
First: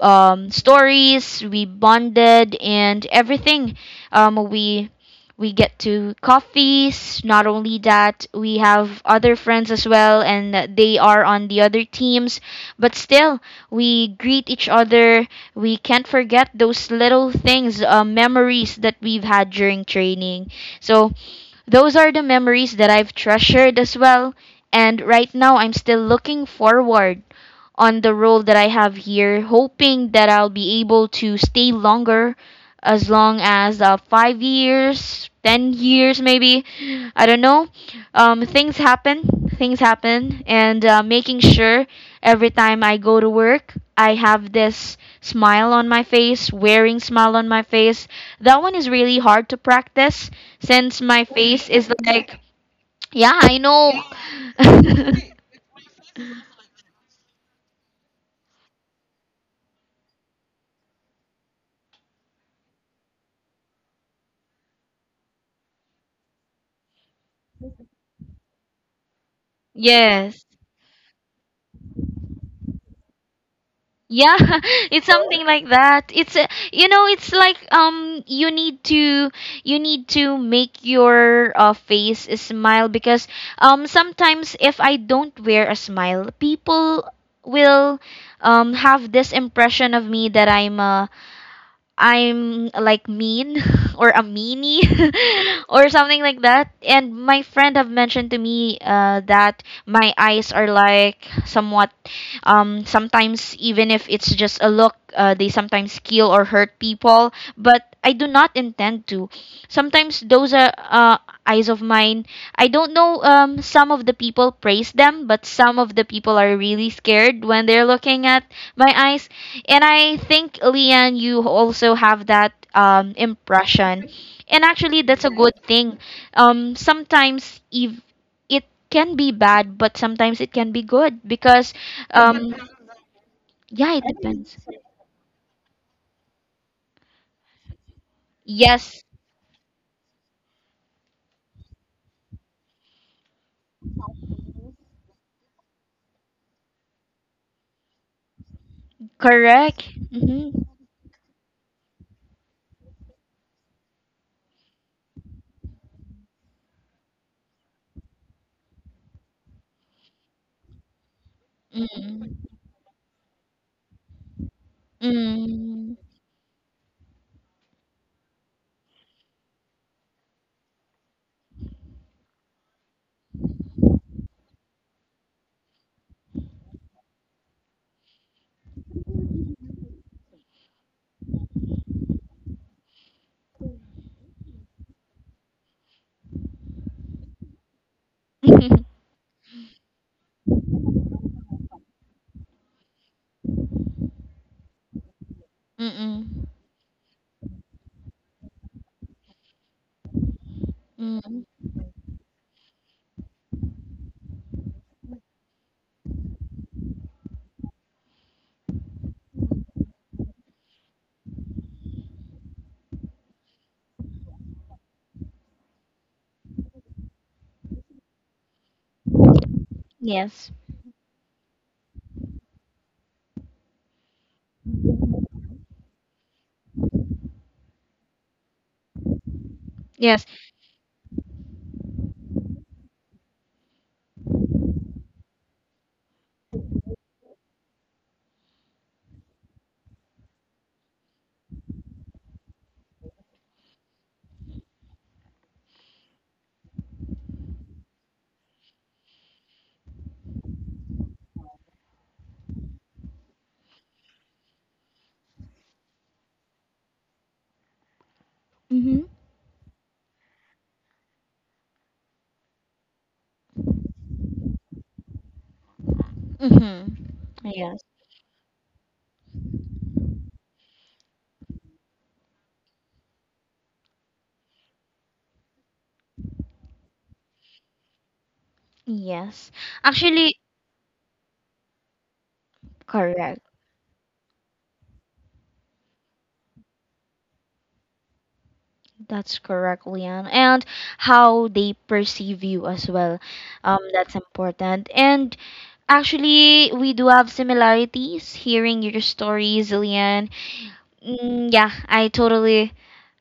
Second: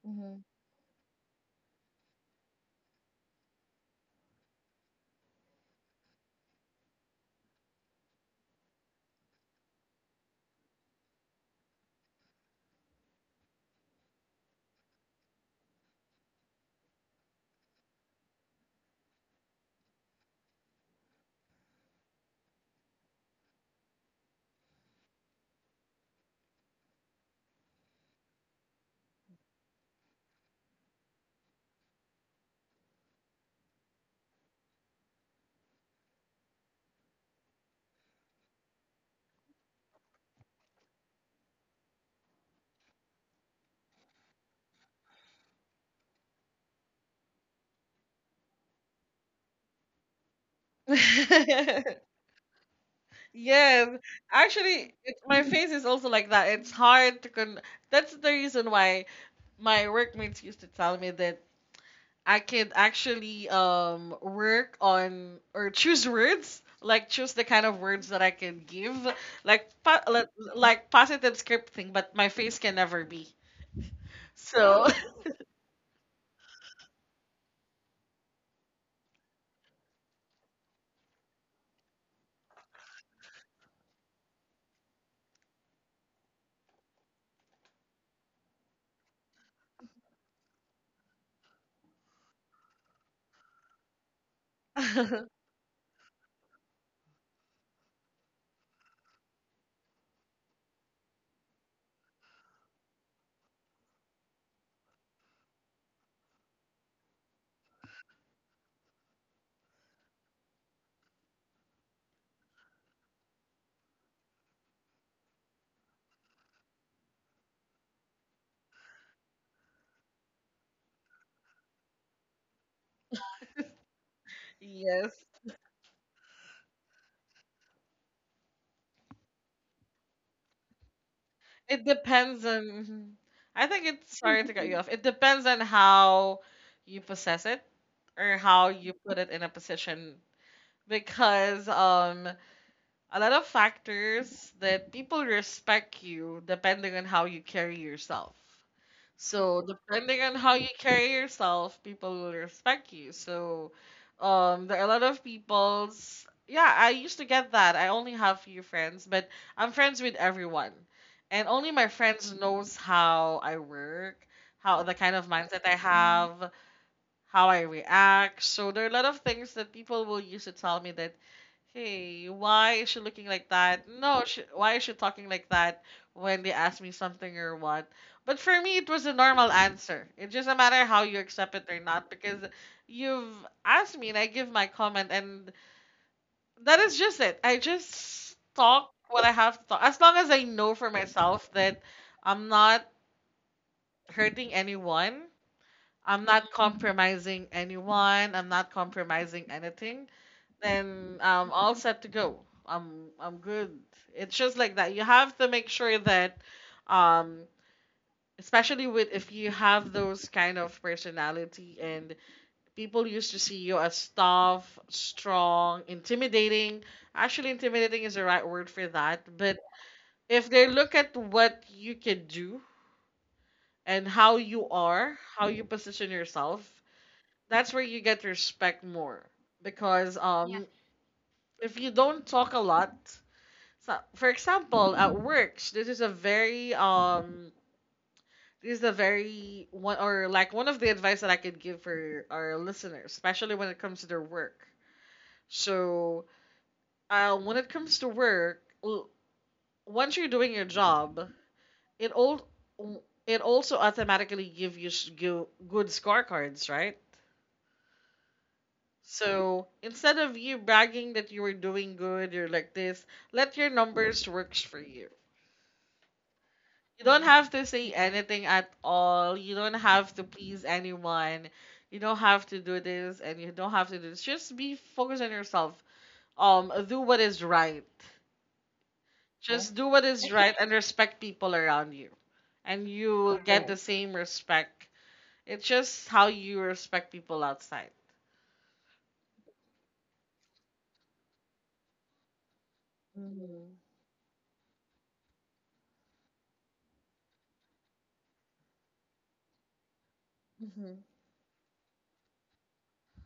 Speaker 1: stories. We bonded and everything. Um, we we get to coffees. Not only that, we have other friends as well, and they are on the other teams. But still, we greet each other. We can't forget those little things, memories that we've had during training. So those are the memories that I've treasured as well. And right now, I'm still looking forward on the role that I have here, hoping that I'll be able to stay longer, as long as 5 years, 10 years, maybe. I don't know. Things happen, things happen, and making sure every time I go to work, I have this smile on my face, wearing smile on my face. That one is really hard to practice since my face is like, yeah, I
Speaker 2: Yes,
Speaker 1: know.
Speaker 2: actually, it's my face is also like that. It's hard to con. That's the reason why my workmates used to tell me that I could actually work on or choose words, like choose the kind of words that I can give, like po- like
Speaker 1: Yes.
Speaker 2: like positive scripting, but my face can never be.
Speaker 1: Yeah,
Speaker 2: So
Speaker 1: it's something like that. It's a, you know, it's like you need to make your face smile because sometimes if I don't wear a smile, people will have this impression of me that I'm like mean or a meanie or something like that. And my friend have mentioned to me that my eyes are like somewhat sometimes even if it's just a look, they sometimes kill or hurt people. But I do not intend to. Sometimes those are eyes of mine. I don't know. Some of the people praise them, but some of the people are really scared when they're looking at my eyes and I think, Leanne, you also have that impression. And actually, that's
Speaker 2: yes,
Speaker 1: a good thing. Sometimes if it can be bad, but sometimes it can be good because,
Speaker 2: it depends
Speaker 1: um,
Speaker 2: on. Mhm. I think
Speaker 1: yeah, it
Speaker 2: it's sorry to
Speaker 1: depends.
Speaker 2: cut you off. It depends on how you possess it or how you
Speaker 1: Yes,
Speaker 2: put it in a position because a lot of factors that people respect you depending on how you carry yourself. So
Speaker 1: correct.
Speaker 2: depending on how
Speaker 1: Mm-hmm.
Speaker 2: you carry yourself, people will respect you. So there are a lot of people's, yeah, I used to get that. I only have few friends, but I'm friends with everyone. And only my friends
Speaker 1: Mm-mm.
Speaker 2: knows how I work, how the kind of mindset I
Speaker 1: Mm.
Speaker 2: have, how I react. So there are a lot of things that people will use to tell me that, hey, why is she looking like that? No, she, why is she talking like that when they ask me something or what? But for me, it was a normal answer. It's just a matter how you accept it or not because you've asked me and I give my comment and that is just it. I just talk what I have to talk. As long as I know for myself that I'm not hurting anyone, I'm
Speaker 1: Mm-mm.
Speaker 2: not compromising anyone. I'm not compromising anything. Then
Speaker 1: Mm.
Speaker 2: I'm all set to go. I'm good. It's just like that. You have to make sure that, um, especially with if you have those kind of personality and people used to see you as tough, strong, intimidating. Actually, intimidating is the right word for that. But
Speaker 1: Yes.
Speaker 2: if they look at what you can do and how you are, how you position yourself, that's where you get respect more because
Speaker 1: Yes.
Speaker 2: yeah. If you don't talk a lot, so for example at works, this is a very one or like one of the advice that I could give for our listeners, especially when it comes to their work. So when it comes to once you're doing your job, it all it also automatically give you good scorecards, right?
Speaker 1: Mm-hmm.
Speaker 2: So instead of you bragging that you were doing good, you're like this, let your numbers works for you.
Speaker 1: Mm-hmm.
Speaker 2: You don't have to
Speaker 1: Yes.
Speaker 2: say anything at all. You don't have to please anyone. You don't have to do this and you don't have to do this. Just be focused on yourself. Do what is right. Yeah.
Speaker 1: Yes.
Speaker 2: Just do what is
Speaker 1: Actually,
Speaker 2: right and respect people around you. And you will
Speaker 1: correct.
Speaker 2: get the same respect. It's just how you respect people outside.
Speaker 1: That's correct, Leon. And how they perceive you as well. That's important. And actually, we do have similarities hearing your stories, Leon. Yeah,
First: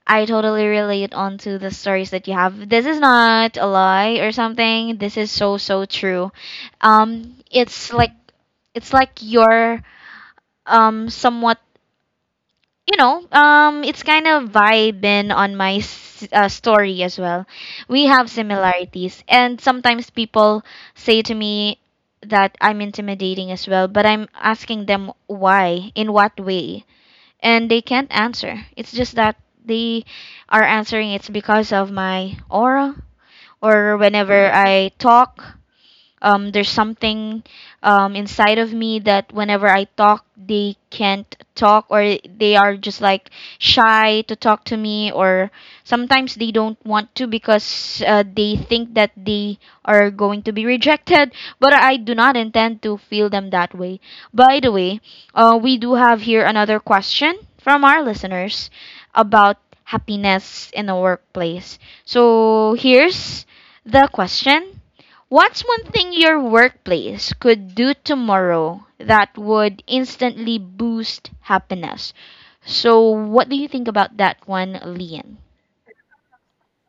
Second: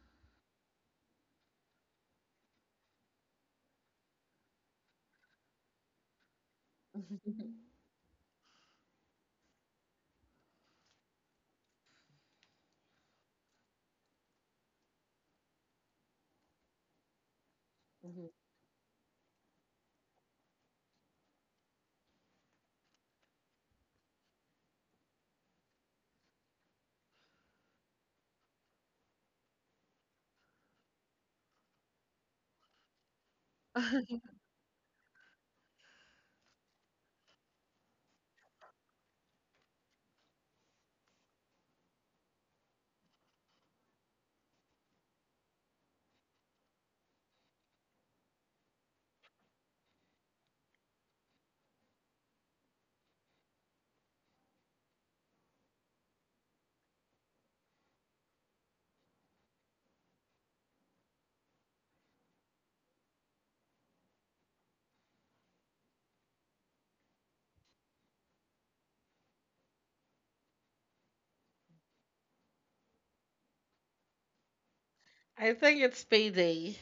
Speaker 1: I totally relate onto the stories that you have. This is not a lie or something. This is so, so true. Um, it's like, it's like you're somewhat it's kind of vibing on my story as well. We have similarities, and sometimes people say to me that I'm intimidating as well, but I'm asking them why, in what way, and they can't answer. It's just that they are answering it's because of my aura or
Speaker 2: I
Speaker 1: whenever I talk there's something inside of me that whenever I talk, they can't talk, or they are just like shy to talk to me, or sometimes they don't want to because they think that they are going to be rejected. But I do not intend to feel them that way. By the way, we do have here another question from our listeners about happiness in the workplace. So here's the question. What's one thing your workplace could do tomorrow that would instantly boost happiness? So, what do you think about that one, Lian?
Speaker 2: think it's payday.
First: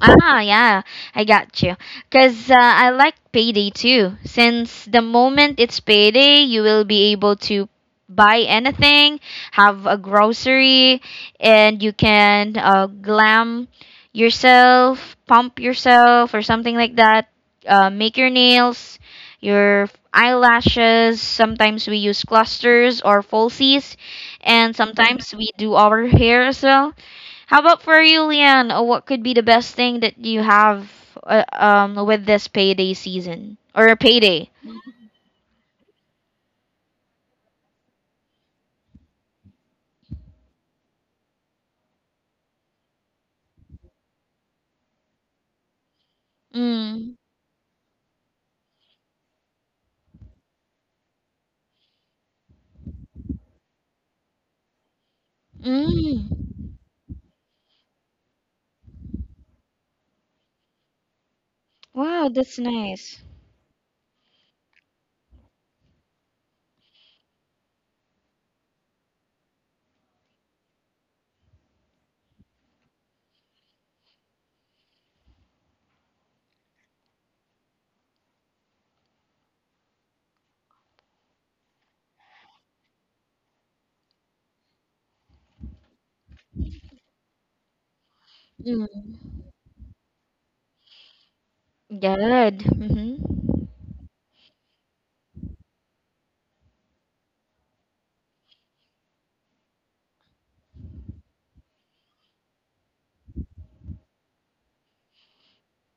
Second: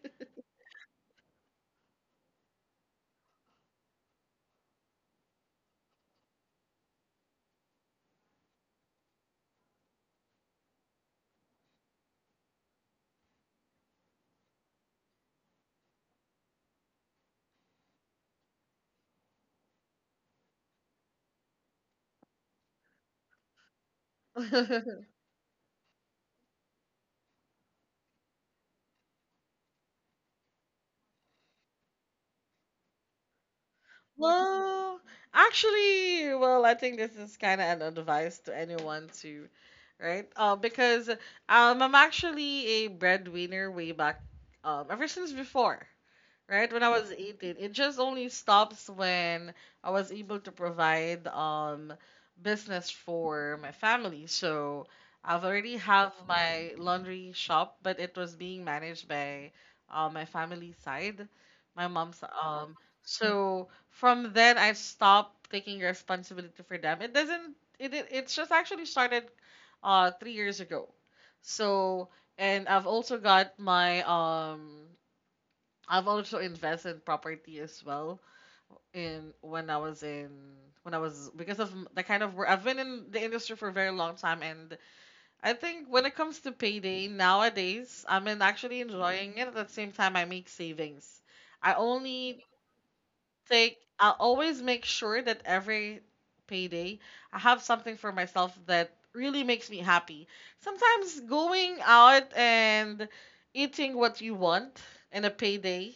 Speaker 1: Ah, yeah, I got you. Because I like payday too. Since the moment it's payday, you will be able to buy anything, have a grocery, and you can glam yourself, pump yourself, or something like that. Make your nails, your eyelashes. Sometimes we use clusters or falsies, and sometimes we do our hair as well. How about for you, Leanne? What could be the best thing that you have with this payday season or a payday?
Speaker 2: Well, actually, I think this is kind of an advice to anyone too, right? Because I'm actually a breadwinner way back, ever since before, right? When I was
Speaker 1: Mm.
Speaker 2: 18, it just only stops when I was able to provide business for my family. So I've already have
Speaker 1: Mm.
Speaker 2: my laundry shop, but it was being managed by my family side, my mom's
Speaker 1: Wow, that's
Speaker 2: um.
Speaker 1: nice.
Speaker 2: So from then I stopped taking responsibility for them. It doesn't. It it's just actually started 3 years ago. So, and I've also got my I've also invested in property as well, in when I was in when I was. Because of the kind of work I've been in the industry for a very long time, and I think when it comes to payday nowadays, I'm in actually enjoying it.
Speaker 1: Mm.
Speaker 2: At the same time, I make savings. I only
Speaker 1: Good. Mhm.
Speaker 2: take I always make sure that every payday I have something for myself that really makes me happy. Sometimes going out and eating what you want in a payday,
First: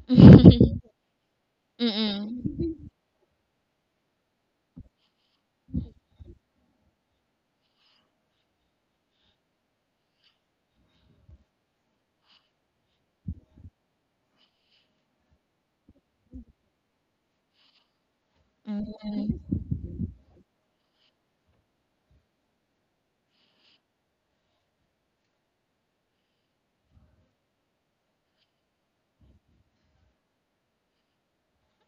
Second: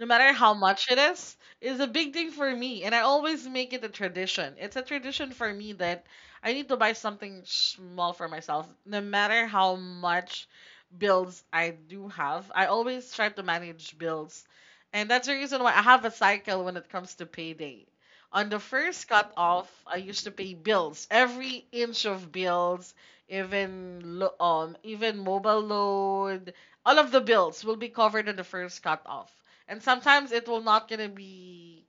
Speaker 2: no matter how much it is a big thing
Speaker 1: Mm-mm.
Speaker 2: for me, and I always make it a tradition. It's a tradition for me that I need to buy something small for myself no matter how much bills I do have. I always try to manage bills, and that's the reason why I have a cycle when it comes to payday. On the first
Speaker 1: Mm-mm.
Speaker 2: cutoff, I used to pay bills, every inch of bills, even even mobile load. All of the bills will be covered on the first cutoff. And sometimes it will not gonna be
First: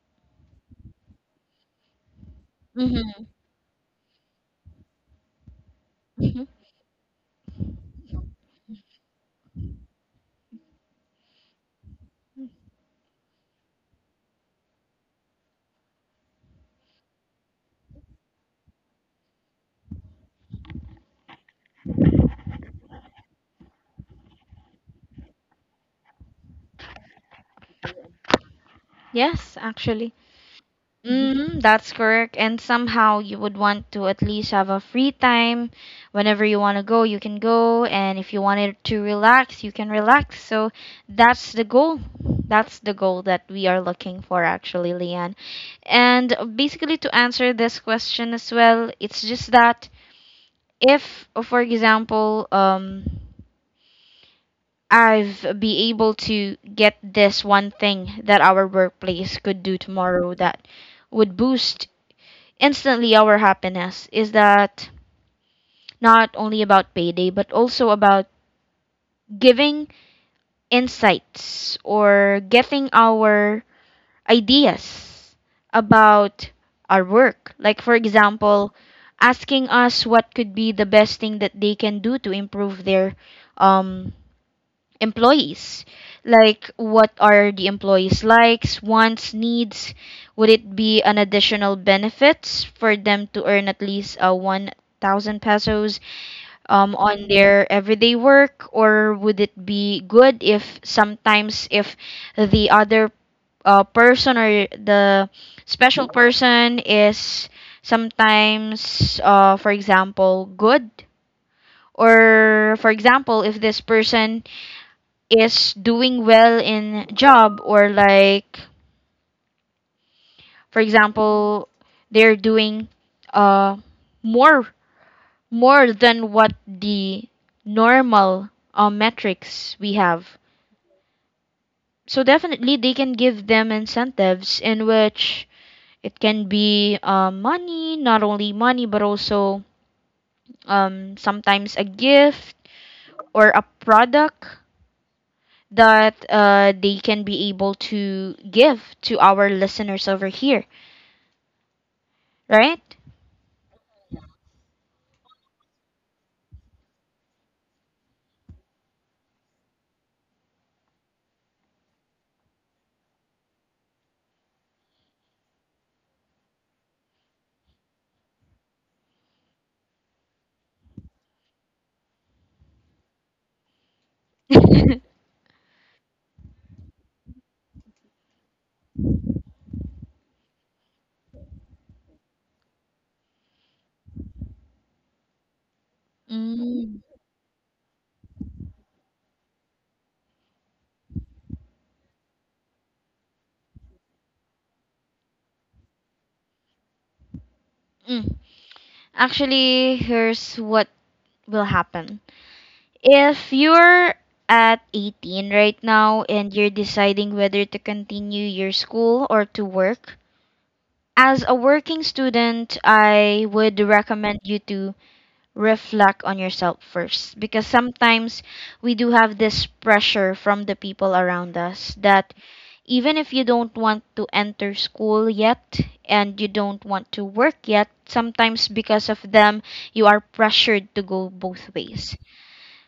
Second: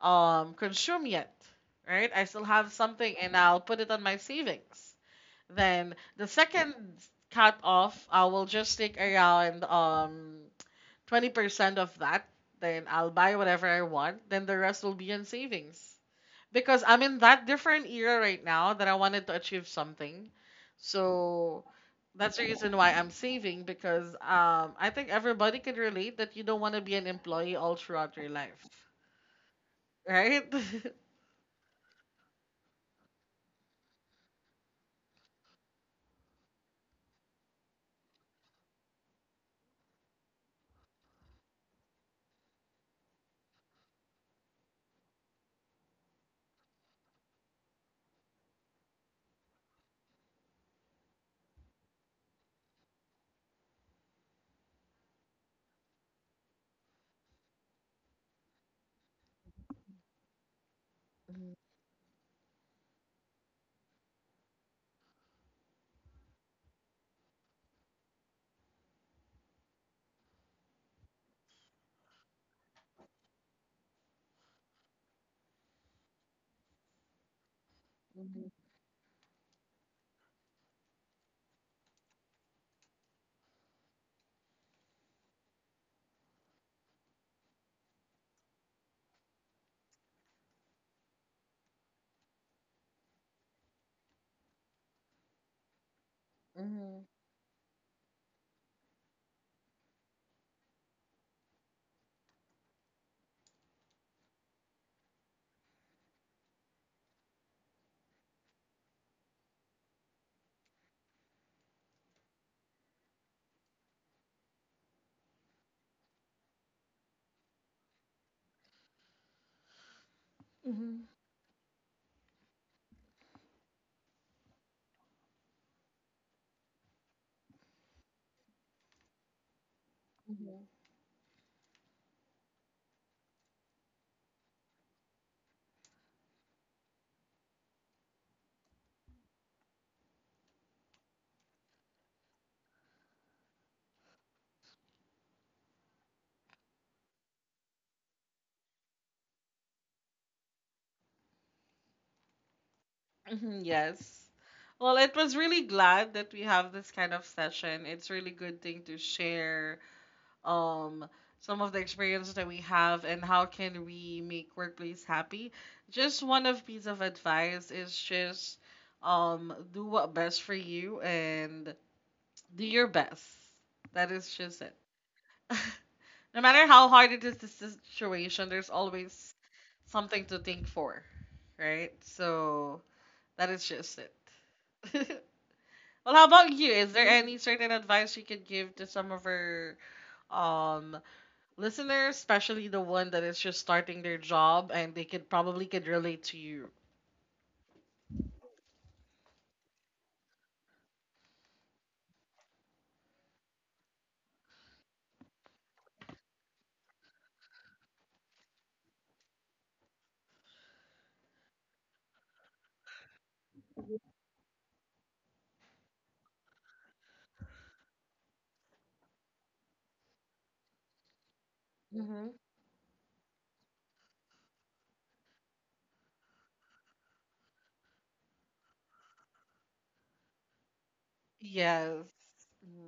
Speaker 2: consumed yet, right? I still have something,
Speaker 1: Mm-hmm.
Speaker 2: and I'll put it on my savings. Then the
Speaker 1: Mm-hmm.
Speaker 2: second cutoff, I will just take around 20% of that, then I'll buy whatever I want. Then the rest will be in savings. Because I'm in that different era right now that I wanted to achieve something. So that's the reason why I'm saving, because I think everybody can relate that you don't want to be an employee all throughout your life,
Speaker 1: Yes, actually.
Speaker 2: right?
Speaker 1: Mm, that's correct. And somehow you would want to at least have a free time. Whenever you want to go, you can go. And if you wanted to relax, you can relax. So that's the goal. That's the goal that we are looking for, actually, Leanne. And basically, to answer this question as well, it's just that if, for example, I've be able to get this one thing that our workplace could do tomorrow that would boost instantly, our happiness is that not only about payday, but also about giving insights or getting our ideas about our work. Like, for example, asking us what could be the best thing that they can do to improve their um, employees. Like, what are the employees' likes, wants, needs? Would it be an additional benefits for them to earn at least 1,000 pesos on their everyday work? Or would it be good if sometimes if the other person or the special person is sometimes, for example, good? Or, for example, if this person is doing well in job or like for example they're doing uh more more than what the normal metrics we have, so definitely they can give them incentives in which it can be money not only money but also sometimes a gift or a product that they can be able to give to our listeners over here. Right?
Speaker 2: Mhm, yes. Well, it was really glad that we have this kind of session. It's really good thing to share um some of the experiences that we have, and how can we make workplace happy. Just one of piece of advice is just do what best for you, and do your best. That is just it. No matter how hard it is the situation, there's always something to think for, right? So that is just it. Well, how about you? Is
Speaker 1: Mm.
Speaker 2: there any certain advice you could give to some of our um listeners, especially the one that is just starting their job and they could probably could relate to you.
Speaker 1: Mm. Actually, here's what will happen. If you're at 18 right now and you're deciding whether to continue your school or to work, as a working student, I would recommend you to reflect on yourself first because sometimes we do have this pressure from the people around us that even if you don't want to enter school yet and you don't want to work yet, sometimes because of them, you are pressured to go both
Speaker 2: Yes.
Speaker 1: ways.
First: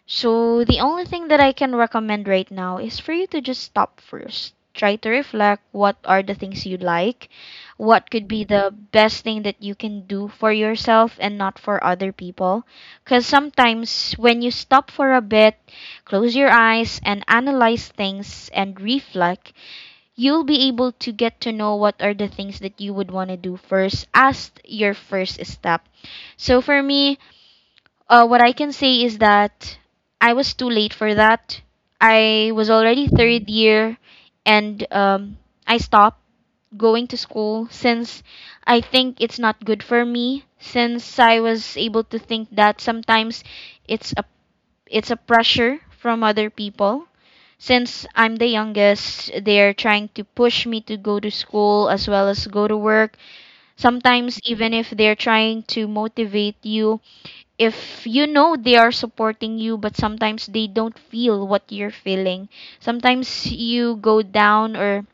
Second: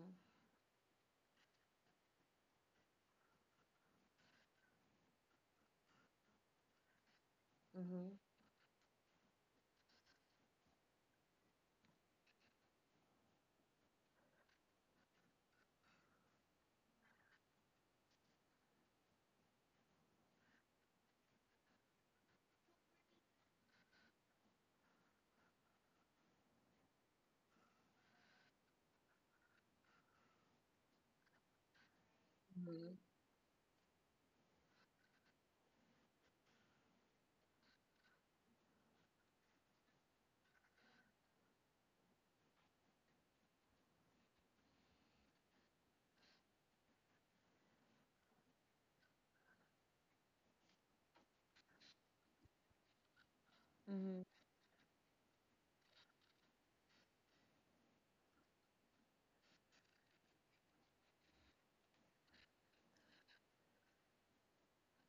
Speaker 1: So, the only thing that I can recommend right now is for you to just stop first. Try to reflect what are the things you like, what could be the best thing that you can do for yourself and not for other people. Because sometimes when you stop for a bit, close your eyes and analyze things and reflect, you'll be able to get to know what are the things that you would want to do first as your first step. So for me, what I can say is that I was too late for that. I was already third year, and I stopped going to school since I think it's not good for me. Since I was able to think that sometimes it's a it's a pressure from other people since I'm the youngest, they're trying to push me to go to school as well as go to work. Sometimes, even if they're trying to motivate you, if you know they are supporting you, but sometimes they don't feel what you're feeling. Sometimes you go down, or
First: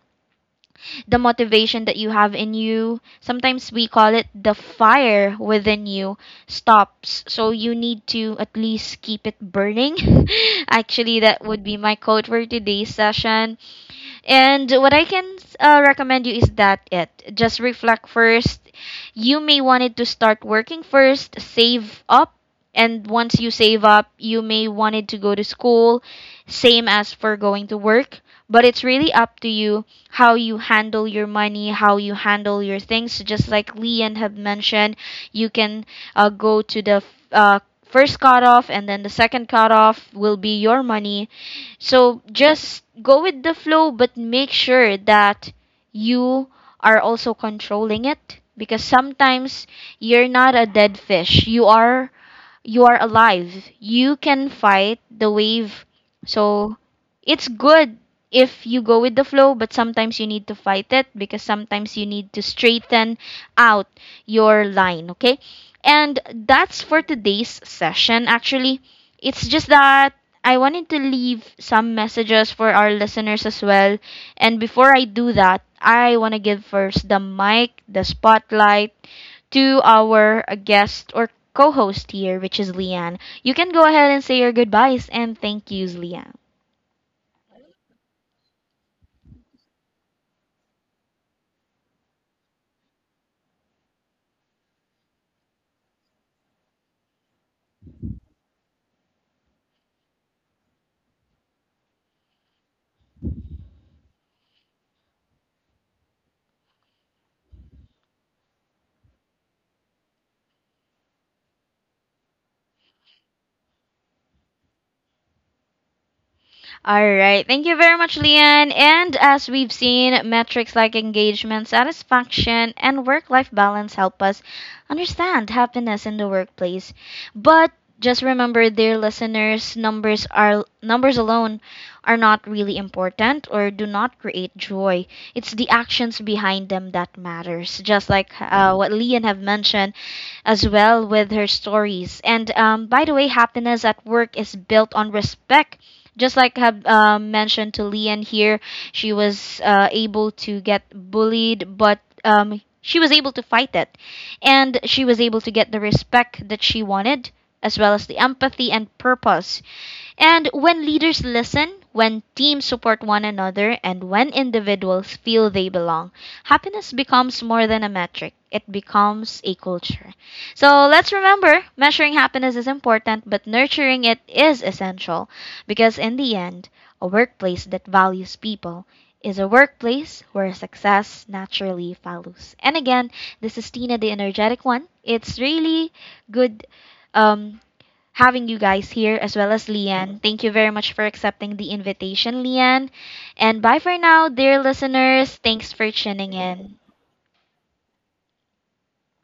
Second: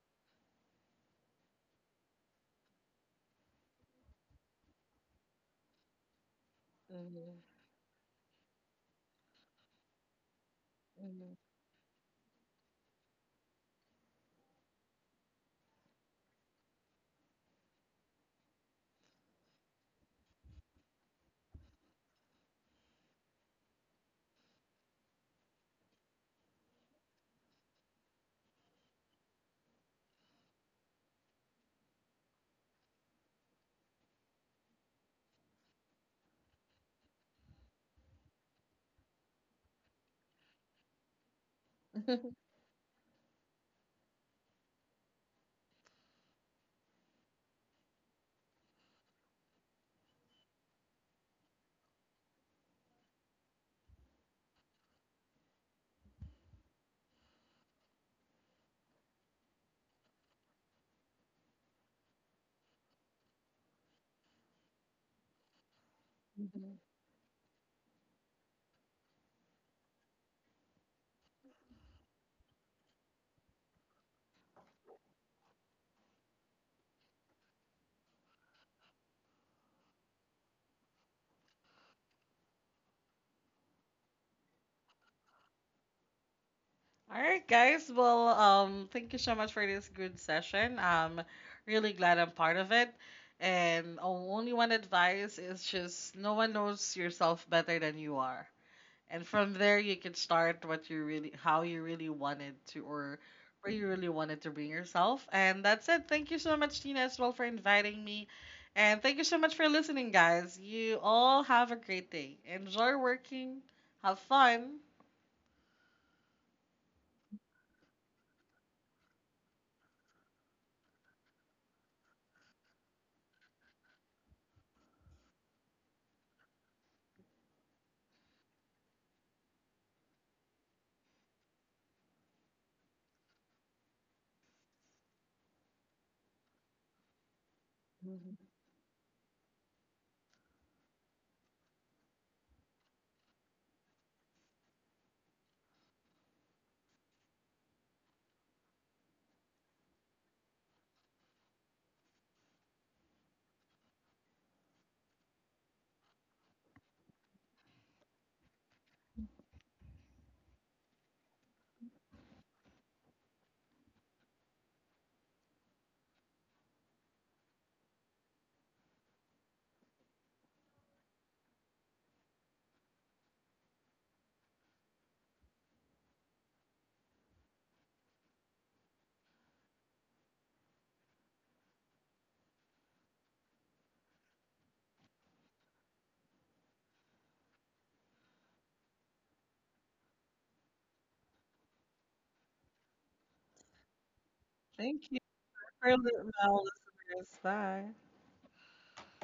Speaker 1: the motivation that you have in you, sometimes we call it the fire within you, stops. So you need to at least keep it burning. Actually, that would be my quote for today's session. And what I can recommend you is that it just reflect first. You may wanted to start working first, save up, and once you save up, you may wanted to go to school, same as for going to work. But it's really up to you how you handle your money, how you handle your things. So just like Leon have mentioned, you can go to the uh, first cutoff, and then the second cutoff will be your money, so just go with the flow, but make sure that you are also controlling it because sometimes you're not a dead fish. You are alive. You can fight the wave. So it's good if you go with the flow, but sometimes you need to fight it because sometimes you need to straighten out your line, okay? And that's for today's session actually. It's just that I wanted to leave some messages for our listeners as well. And before I do that, I want to give first the mic, the spotlight to our guest or co host here, which is Leanne. You can go ahead and say your goodbyes and thank yous, Leanne.
Speaker 2: All right, guys. Well, thank you so much for this good session. I'm really glad I'm part of it. And only one advice is just no one knows yourself better than you are, and from there you can start what you really, how you really wanted to, or where you really wanted to bring yourself. And that's it. Thank you so much, Tina, as well, for inviting me, and thank you so much for listening, guys. You all have a great day. Enjoy working, have fun.
Speaker 1: All right. Thank you very much, Leanne. And as we've seen, metrics like engagement, satisfaction, and work life balance help us understand happiness in the workplace. But just remember, dear listeners, numbers are numbers alone are not really important or do not create joy. It's the actions behind them that matters. Just like what Leon have mentioned, as well with her stories. And by the way, happiness at work is built on respect just like have mentioned to Lian here, she was able to get bullied, but she was able to fight it, and she was able to get the respect that she wanted, as well as the empathy and purpose. And when leaders listen, when teams support one another, and when individuals feel they belong, happiness becomes more than a metric. It becomes a culture. So let's remember measuring happiness is important, but nurturing it is essential. Because in the end a workplace that values people is a workplace where success naturally follows. And again, this is Tina, the energetic one. It's really good um, having you guys here as well as Leanne. Thank you very much for accepting the invitation, Leanne. And bye for now, dear
Speaker 2: Thank you
Speaker 1: listeners. Thanks
Speaker 2: for
Speaker 1: for tuning
Speaker 2: our
Speaker 1: in.
Speaker 2: listeners. Bye.